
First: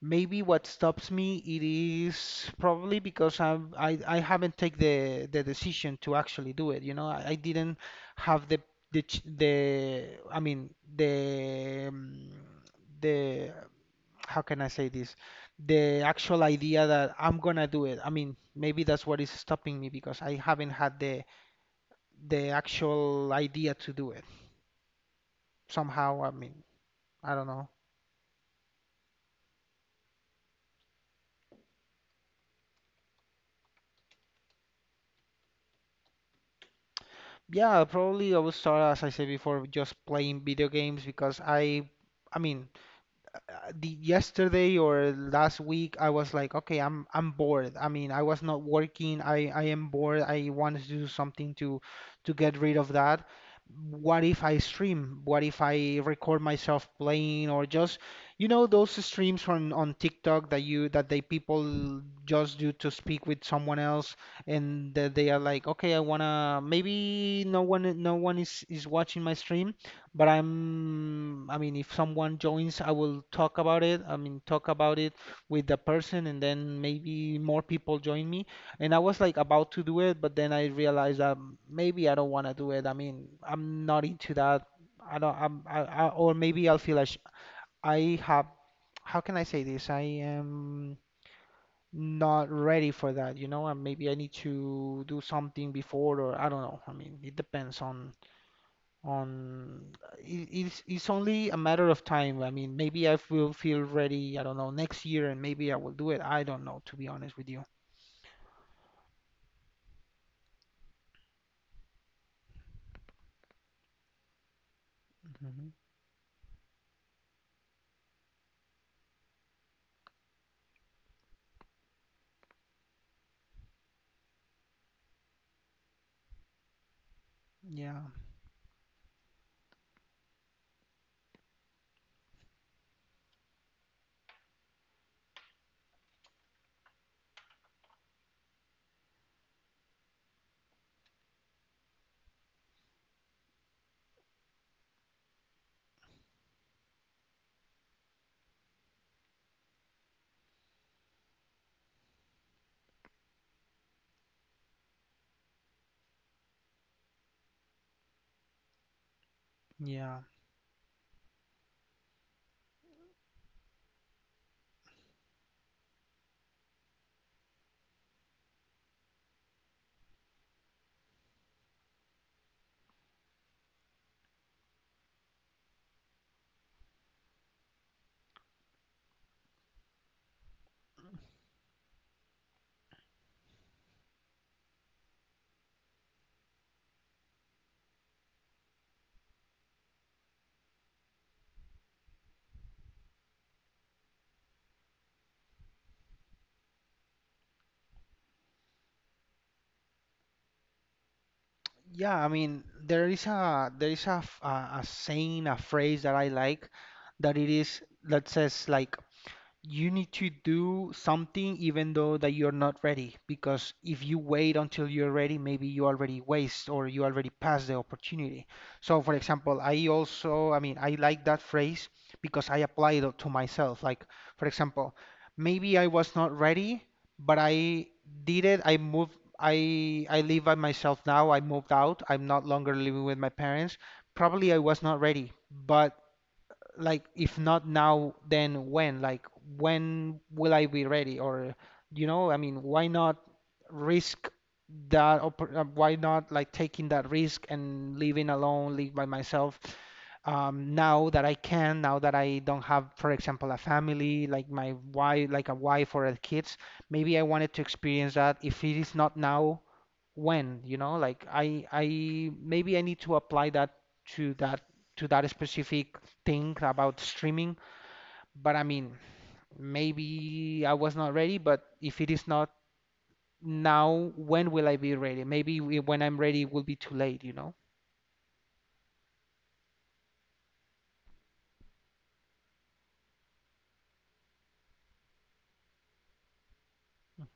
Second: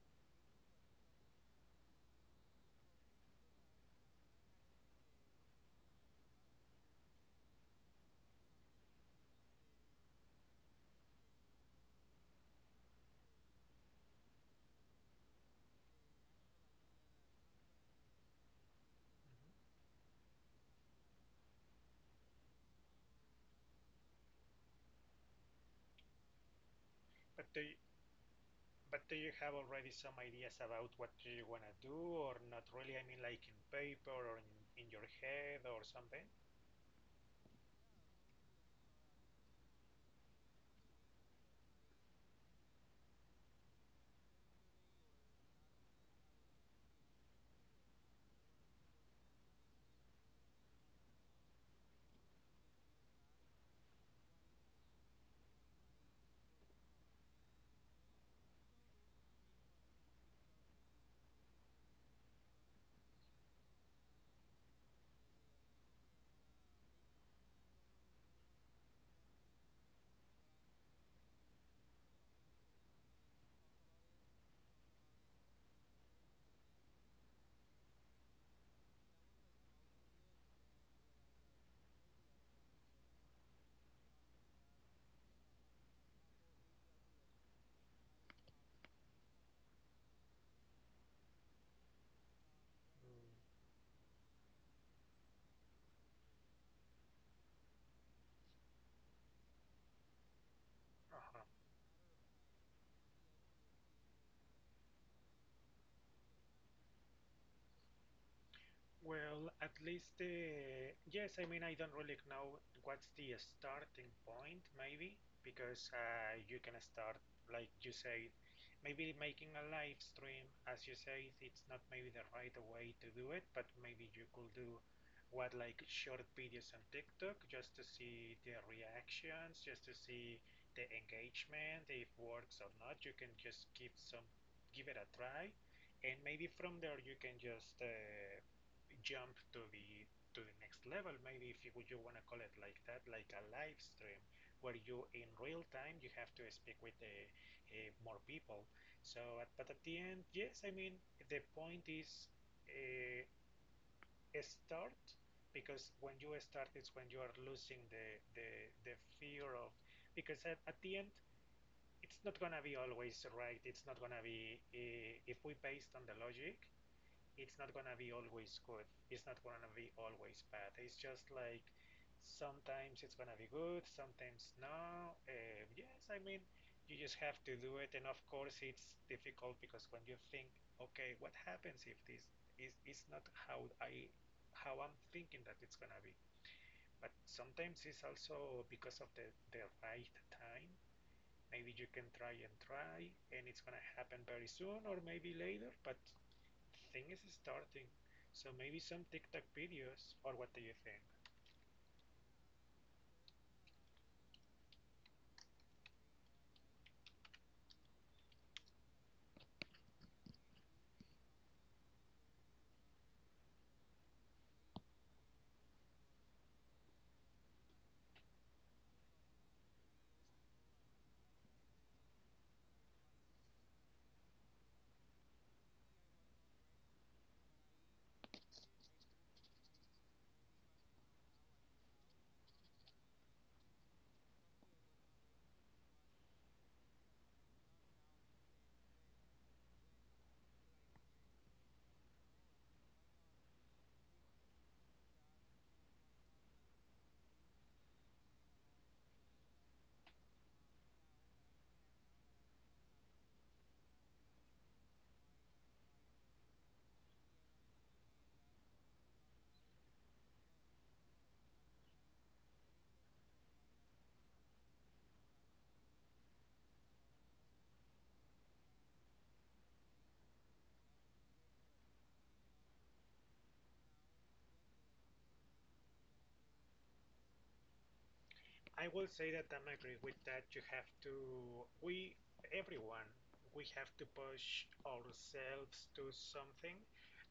Speaker 2: maybe what stops me it is probably because I haven't taken the decision to actually do it. You know, I didn't have the the ch- the I mean the um, the how can I say this? The actual idea that I'm gonna do it. I mean, maybe that's what is
Speaker 1: Mm-hmm.
Speaker 2: stopping me because I haven't had the actual idea to do it. Somehow, I mean, I
Speaker 1: But
Speaker 2: don't
Speaker 1: do
Speaker 2: know.
Speaker 1: you, but do you have already some ideas about what do you wanna do or not really? I mean, like in paper or in your head or something.
Speaker 2: Yeah, probably I will start, as I said before, with just playing video games because I mean, the yesterday or last week I was like, okay, I'm bored. I mean, I was not working. I am bored. I want to do something to get rid of that. What if I stream? What if I record myself playing or just you know those streams on TikTok that you that they people just do to speak with someone else, and that they are like, okay, I wanna maybe no one is watching my stream. But if someone joins, I will talk about it. I mean, talk about it with the person, and then maybe more people join me. And I was like about to do it, but then I realized that maybe I don't want to do it. I mean, I'm not into that. I don't, I'm, I, or maybe I'll feel like I have, how can I say this? I am not ready for
Speaker 1: Mm.
Speaker 2: that, you know, and maybe I need to do something before, or I don't know. I mean, it depends on on it's
Speaker 1: Uh-huh.
Speaker 2: only a matter of time. I mean, maybe I will feel ready, I don't know, next year and maybe I will do it. I don't know, to be honest with you.
Speaker 1: Well, at least the yes, I mean I don't really know what's the starting point maybe
Speaker 2: Mhm.
Speaker 1: because you can start like you say maybe making a live stream as you say it's not maybe the right way to do it but maybe you could do what like short videos on TikTok just to
Speaker 2: Yeah.
Speaker 1: see the reactions just to see the engagement if works or not. You can just give it a try and maybe from there you can just jump to the next level, maybe if you, you want to call it like that, like a live stream, where you in real time you have to speak with more people. So, at, but at the end, yes, I mean the point is uh, start because when you start, it's when you are losing the the the fear of
Speaker 2: Yeah.
Speaker 1: because at the end. It's not gonna be always right. It's not gonna be if we based on the logic, it's not gonna be always good. It's not gonna be always bad. It's just like sometimes it's gonna be good, sometimes no. Yes, I mean, you just have to do it. And of course, it's difficult because when you think, okay, what happens if this is not how I how I'm thinking that it's gonna be? But sometimes it's also because of the right time. Maybe you can try and try, and it's gonna happen very soon or maybe later. But thing is starting. So maybe some TikTok videos, or what do you think?
Speaker 2: Yeah, I mean, there is a saying, a phrase that I like that it is that says like you need to do something even though that you're not ready because if you wait until you're ready maybe you already waste or you already pass the opportunity. So for example I like that phrase because I applied it to myself, like for example maybe I was not ready, but I did it. I moved. I live by myself now. I moved out. I'm not longer living with my parents. Probably I was not ready, but like if not now, then when? Like when will I be ready? Or you know, I mean, why not risk that? Why not like taking that risk and living alone, live by myself? Now that I can, now that I don't have, for example, a family, like my wife, like a wife or a kids, maybe I wanted to experience that. If it is not now when, you know, like I maybe I need to apply that to that to that specific thing about streaming, but I mean, maybe I was not ready, but if it is not now, when will I be ready? Maybe when I'm ready it will be too late, you know?
Speaker 1: I will say that I'm agree with that. You have to, we, everyone, we have to push ourselves to something.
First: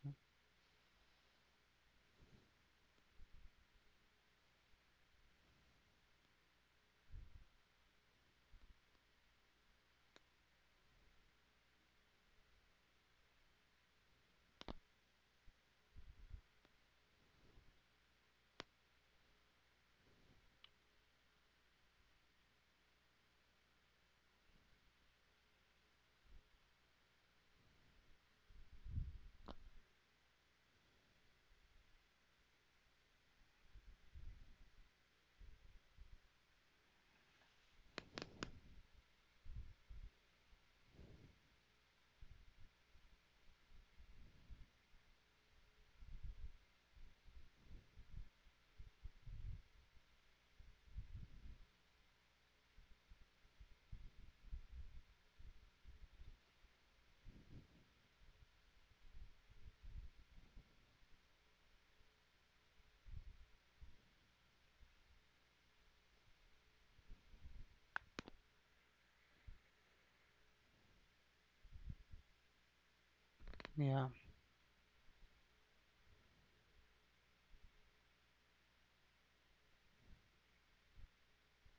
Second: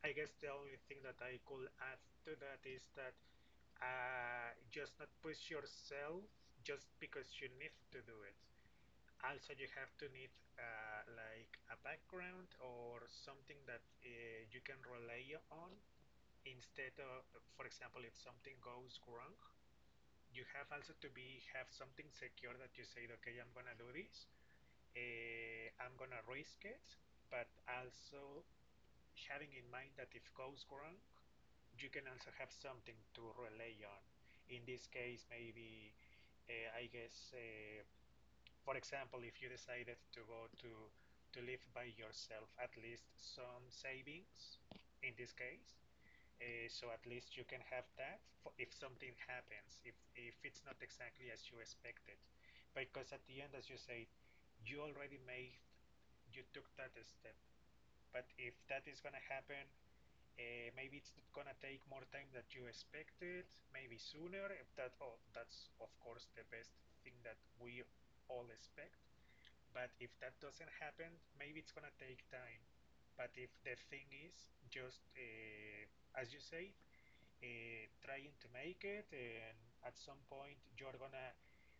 Speaker 1: I guess the only thing that I could add to that is that just not push yourself just because you need to do it. Also, you have to need like a background or something that you can rely on instead of, for example, if something goes wrong, you have also to be have something secure that you say, okay, I'm gonna do this, I'm gonna risk it, but also having in mind that if goes wrong, you can also have something to rely on. In this case maybe, I guess, for example, if you decided to go to live by yourself, at least some savings in this case. So at least you can have that for if something happens, if it's not exactly as you expected, because at the end, as you say, you already made, you took that step. But if that is gonna happen, maybe it's gonna take more time than you expected, maybe sooner. If that, oh, that's of course the best thing that we all expect. But if that doesn't happen, maybe it's gonna take time. But if the
Speaker 2: Yeah.
Speaker 1: thing is just, as you say, trying to make it, and at some point you're gonna,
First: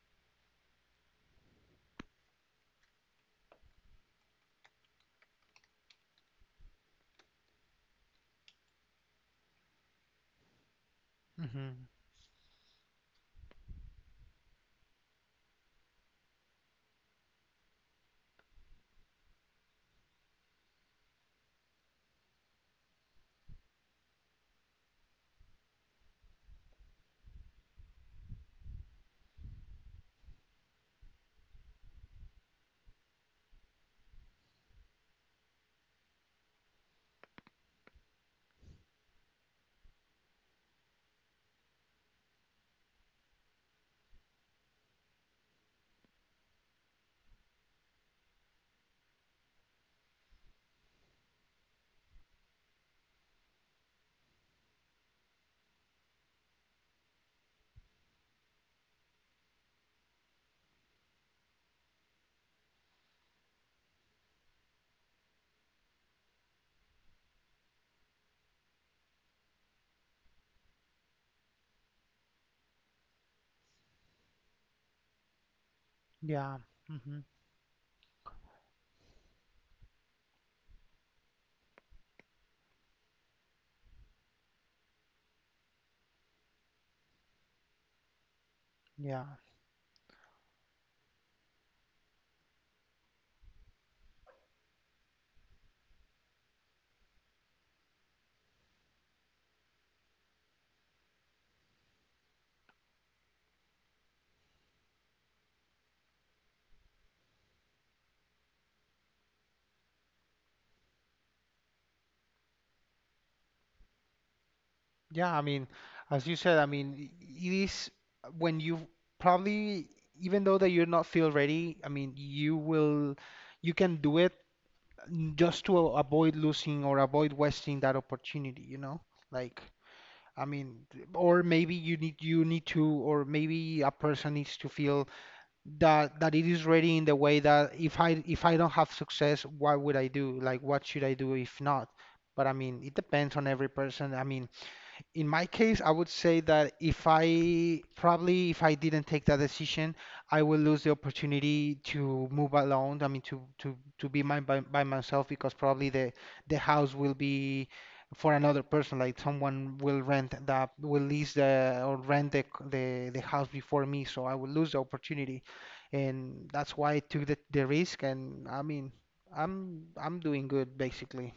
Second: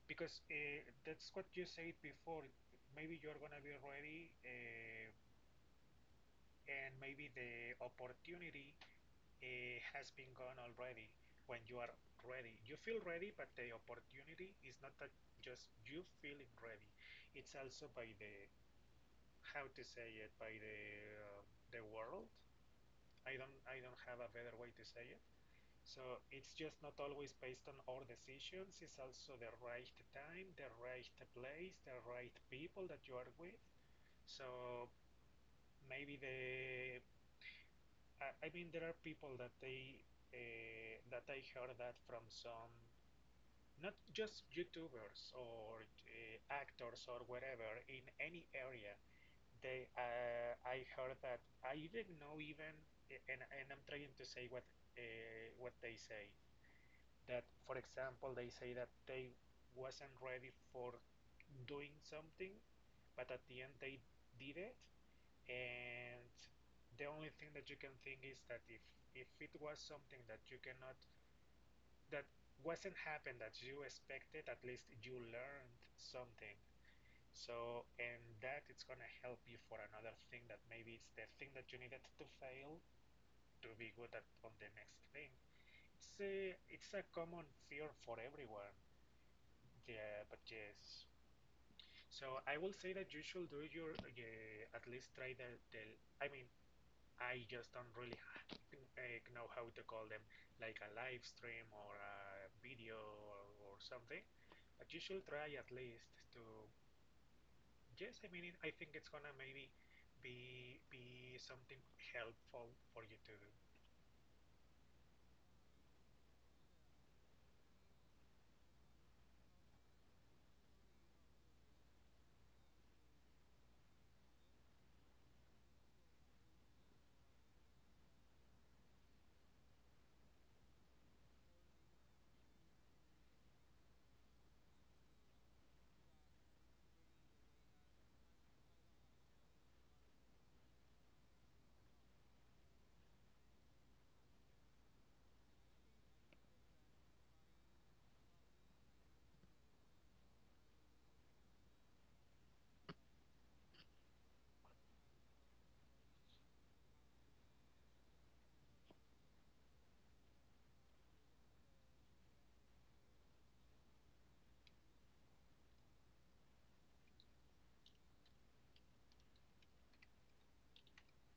Speaker 1: because that's what you said before, maybe you're gonna be ready, and maybe the opportunity has been gone already when you
Speaker 2: Hmm.
Speaker 1: are ready. You feel ready, but the opportunity is not that just you feeling ready. It's also by the how to say it, by uh, the world. I don't have a better way to say it. So it's just not always based on our decisions. It's also the right time, the right place, the right people that you are with. So maybe the I mean there are people that they that I heard that from some, not just YouTubers or actors or whatever in any area. They I heard that I didn't know even, and I'm trying to say what they say, that for example they say that they wasn't ready for doing something, but at the end they did it. And the only thing that you can think is that if it was something that you cannot, that wasn't happened that you expected, at least you learned something.
Speaker 2: Yeah. Hmm.
Speaker 1: So and that it's gonna help you for another thing, that maybe it's the thing that you needed to fail to be good at on the next thing. It's a common fear for everyone.
Speaker 2: Yeah.
Speaker 1: Yeah, but yes. So I will say that you should do your, yeah, at least try the, I mean, I just don't really ha- like, know how to call them, like a live stream or a video or something. But you should try at least to, yes, I mean, it, I think it's gonna maybe be something helpful for you to do.
Speaker 2: Yeah, I mean, as you said, I mean, it is when you probably, even though that you're not feel ready, I mean, you will, you can do it just to avoid losing or avoid wasting that opportunity, you know? Like, I mean, or maybe you need to, or maybe a person needs to feel that it is ready in the way that if I don't have success, what would I do? Like, what should I do if not? But I mean, it depends on every person. I mean, in my case, I would say that if I probably if I didn't take that decision, I will lose the opportunity to move alone. I mean, to be my, by myself because probably the house will be for another person. Like someone will rent that will lease the or rent the the house before me, so I will lose the opportunity, and that's why I took the risk. And I mean, I'm doing good basically.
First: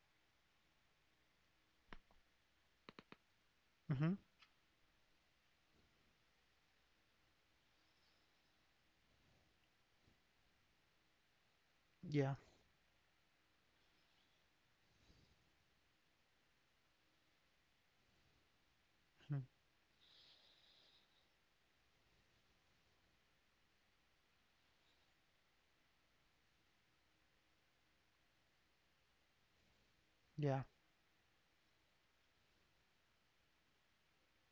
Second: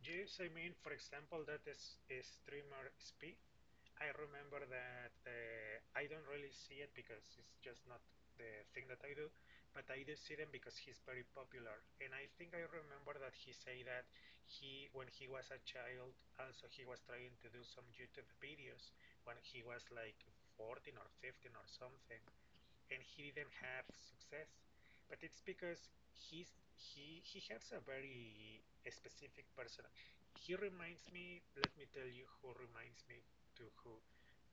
Speaker 1: Yes, I mean, for example, that is streamer speak. I
Speaker 2: Hmm.
Speaker 1: remember that, I don't really see it because it's just not the thing that I do, but I do see them because he's very popular. And I
Speaker 2: Yeah.
Speaker 1: think I remember that he say that he, when he was a child, also he was trying to do some YouTube videos when
Speaker 2: Mm.
Speaker 1: he was like 14 or 15 or something, and he didn't have success. But it's because he's he has a very specific person. He
Speaker 2: Yeah.
Speaker 1: reminds me. Let me tell you who reminds me to who.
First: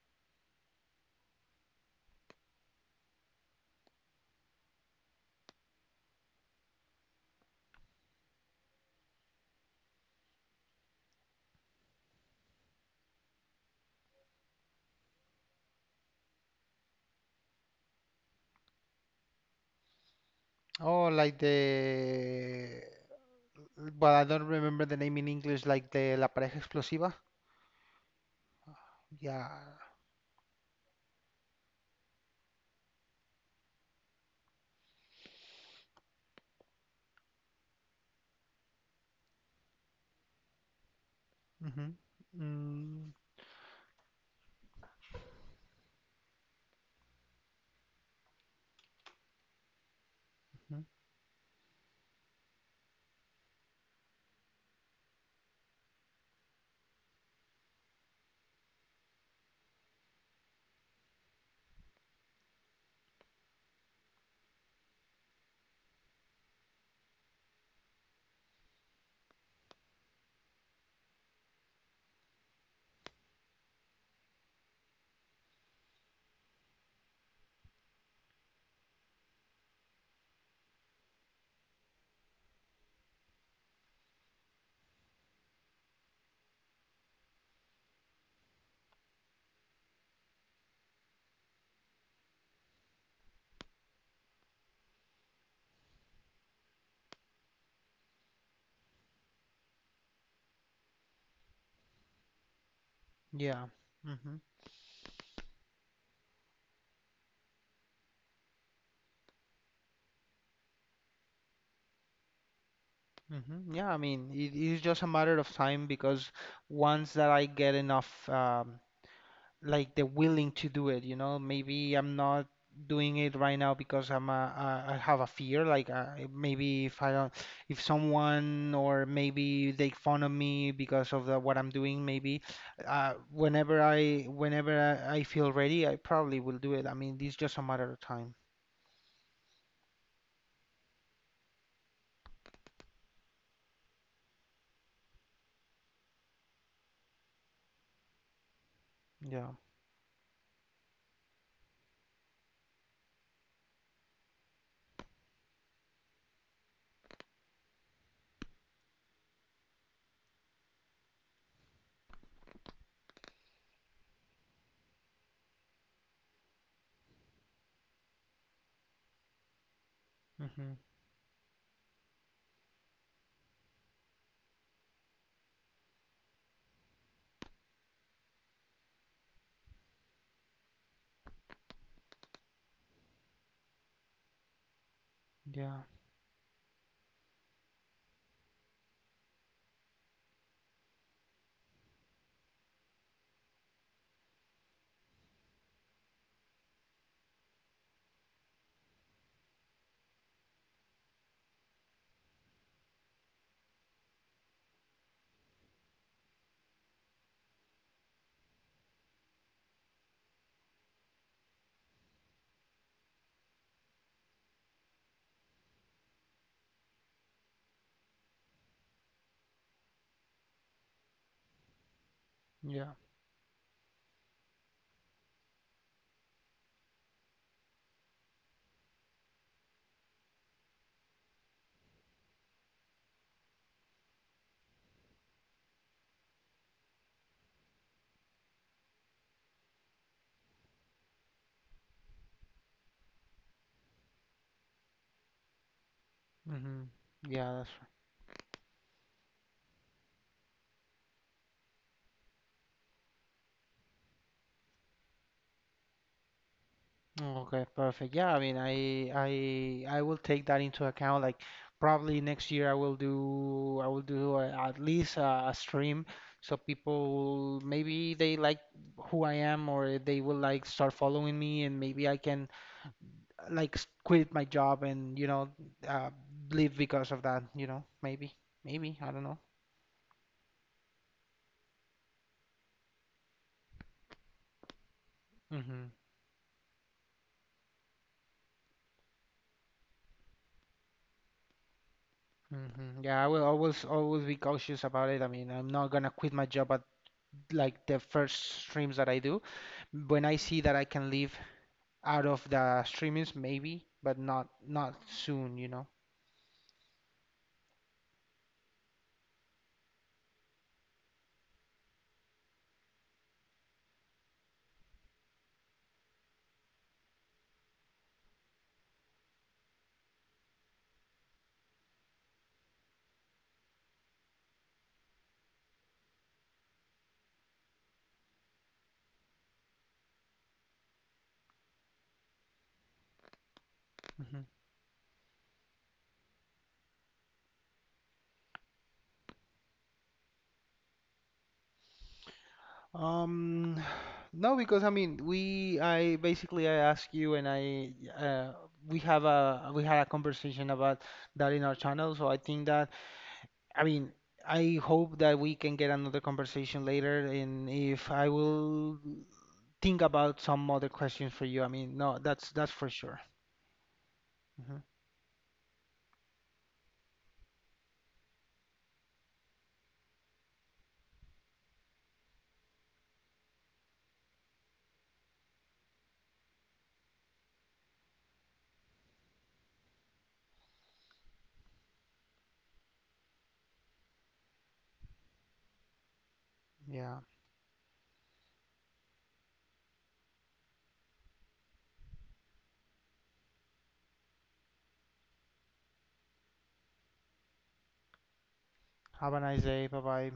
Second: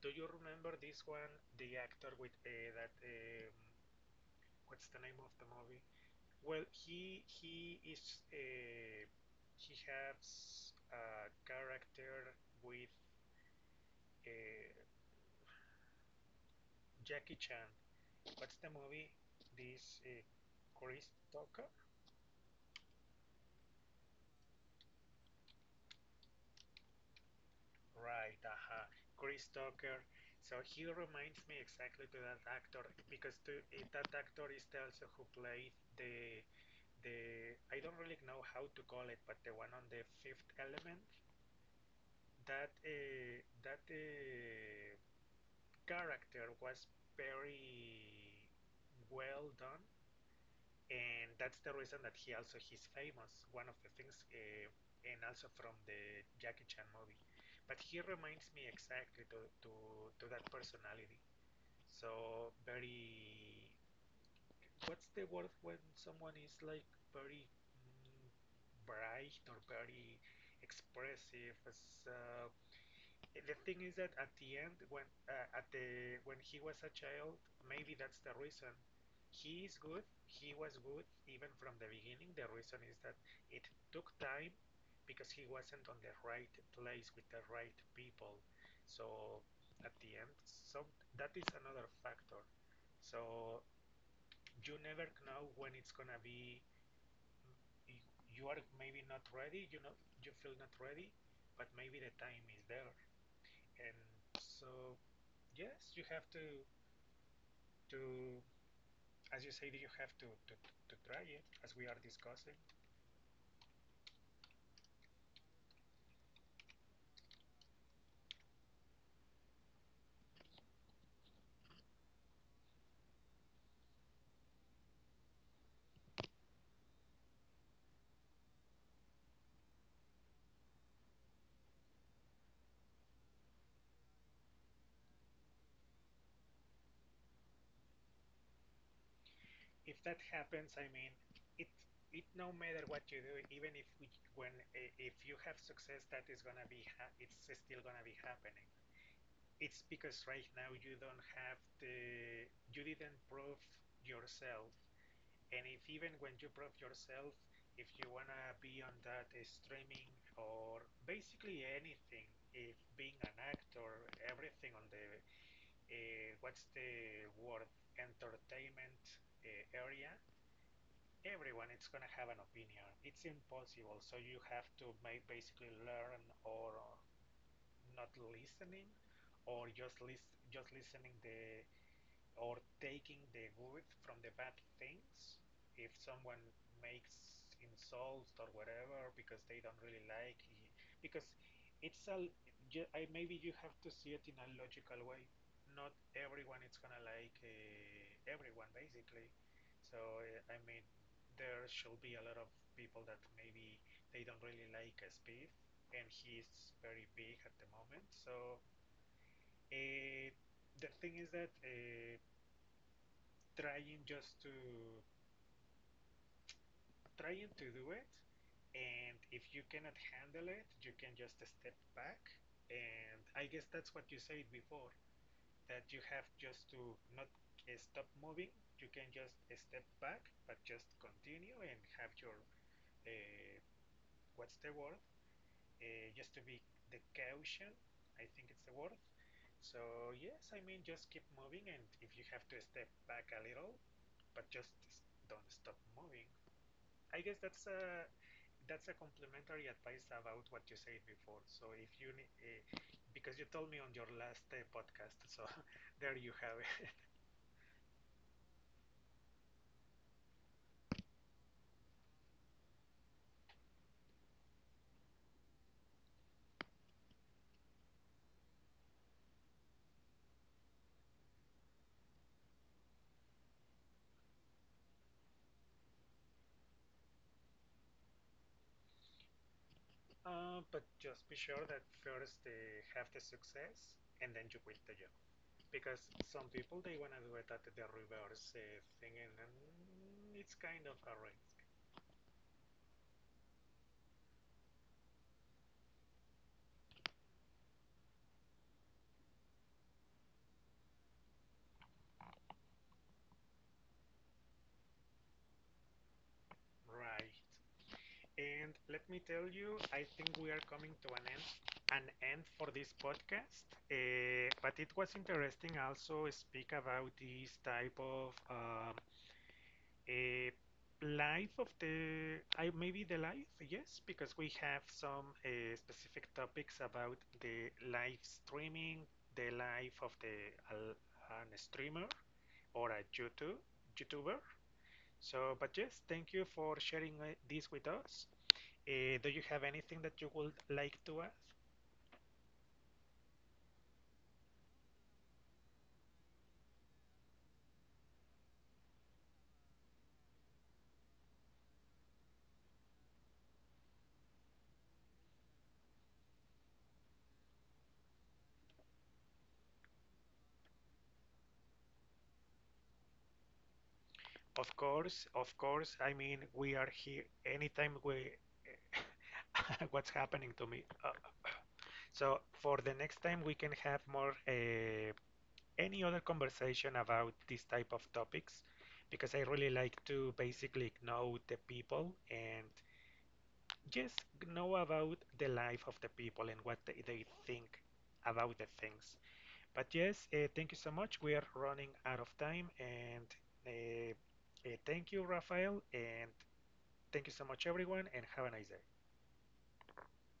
Speaker 1: Do you remember this one? The actor with that. What's the name of the movie? Well, he is, he has a character with uh, Jackie Chan. What's the movie? This, Chris
Speaker 2: Oh, like
Speaker 1: Tucker.
Speaker 2: the. But I don't remember the name in English, like the La Pareja Explosiva.
Speaker 1: Right, uh,
Speaker 2: Yeah.
Speaker 1: Chris Tucker. So he reminds me exactly to that actor because to, that actor is the also who played the, I don't really know how to call it, but the one on the Fifth Element.
Speaker 2: Mm-hmm.
Speaker 1: That
Speaker 2: Mm-hmm.
Speaker 1: that character was very well done, and that's the reason that he also he's famous. One of the things, and also from the Jackie Chan movie, but he reminds me exactly to, to that personality. So very, what's the word when someone is like very, mm, bright or very expressive? As the thing is that at the end, when at the when he was a child, maybe that's the reason. He is good. He was good even from the beginning. The reason is that it took time because he wasn't on the right place with the right people. So at the end, so that is another factor. So you never know when it's gonna be. You are maybe not ready. You know, you feel not ready, but maybe the time is there.
Speaker 2: Yeah.
Speaker 1: And
Speaker 2: Mm-hmm.
Speaker 1: so, yes, you have to as you say, you have to try it as we are discussing.
Speaker 2: Mm-hmm. Yeah, I mean, it is just a matter of time because once that I get enough like the willing to do it, you know? Maybe I'm not doing it right now because I have a fear, like maybe if I don't, if someone or maybe they fun of me because of the, what I'm doing, maybe whenever I feel ready, I probably will do it. I mean, it's just a matter of time.
Speaker 1: If that happens, I mean, it it no matter what you do, even if we, when eh, if you have success, that is gonna be ha- it's still gonna be happening.
Speaker 2: Yeah.
Speaker 1: It's because right now you don't have the, you didn't prove yourself. And if even when you prove yourself, if you wanna be on that streaming or basically anything, if being an actor, everything on the, what's the word, entertainment area,
Speaker 2: Hmm.
Speaker 1: everyone it's gonna have an opinion. It's impossible, so you have to make basically learn or not listening, or just listening the or taking the good from the bad things
Speaker 2: Yeah.
Speaker 1: if someone makes insults or whatever because they don't really like it, because it's a, I maybe you have to see it in a logical way, not everyone is gonna like everyone basically. So I mean there should be a lot of people that maybe they don't really like Spieth, and he's very big at the moment. So uh, the thing is that trying just to trying to do it, and if you cannot handle it you can just step back.
Speaker 2: Yeah.
Speaker 1: And I guess that's what you said before, that you have just to not stop moving. You can just step back but just continue and have your uh, what's the word, just to be the caution, I think it's the word. So yes, I mean, just keep moving, and if you have to step back a little, but just don't stop moving.
Speaker 2: Hmm.
Speaker 1: I guess
Speaker 2: Yeah, that's
Speaker 1: that's a complimentary advice about what you said before. So if you ne- eh, because you told me on your last podcast, so there you have it.
Speaker 2: Okay, perfect. Yeah, I mean, I I will take that into account. Like probably next year I will do a, at least a stream so people maybe they like who I am or they will like start following me and maybe I can quit my job and you know uh, live because of that, you know, maybe. Maybe, I don't know.
Speaker 1: But just be sure that first they have the success and then you quit the job.
Speaker 2: Mm-hmm.
Speaker 1: Because some people they wanna do it at the reverse thing, and it's kind of a risk,
Speaker 2: Mm-hmm. Yeah, I will always be cautious about it. I mean, I'm not gonna quit my job at like the first streams that I do. When I see that I can live out of the streamings, maybe, but not soon, you know.
Speaker 1: right? And let me tell you, I think we are coming to an end for this podcast. But it was interesting also speak about this type of, a life of the, I maybe the life, yes, because we have some specific topics about the live streaming, the life of the al- an streamer or a YouTube YouTuber.
Speaker 2: Mhm.
Speaker 1: So, but yes, thank you for sharing this with us. Do you have anything that you would like to add?
Speaker 2: Um, no, because I mean, we I basically I ask you and I uh, we have a we had a conversation about that in our channel, so I think that I mean. I hope that we can get another conversation later, and if I will think about some other questions for you, I mean, no, that's for sure.
Speaker 1: Of
Speaker 2: Hmm.
Speaker 1: course, of course. I mean, we are here anytime we what's happening to me. So for the next time, we can have more any other conversation about this type of topics, because I really like to basically know the people and just know about the life of the people and what
Speaker 2: Yeah.
Speaker 1: they think about the things. But yes, thank you so much. We are running out of time, and uh, thank you, Rafael, and thank you so much, everyone, and have a nice day.
Speaker 2: Have a nice day. Bye bye.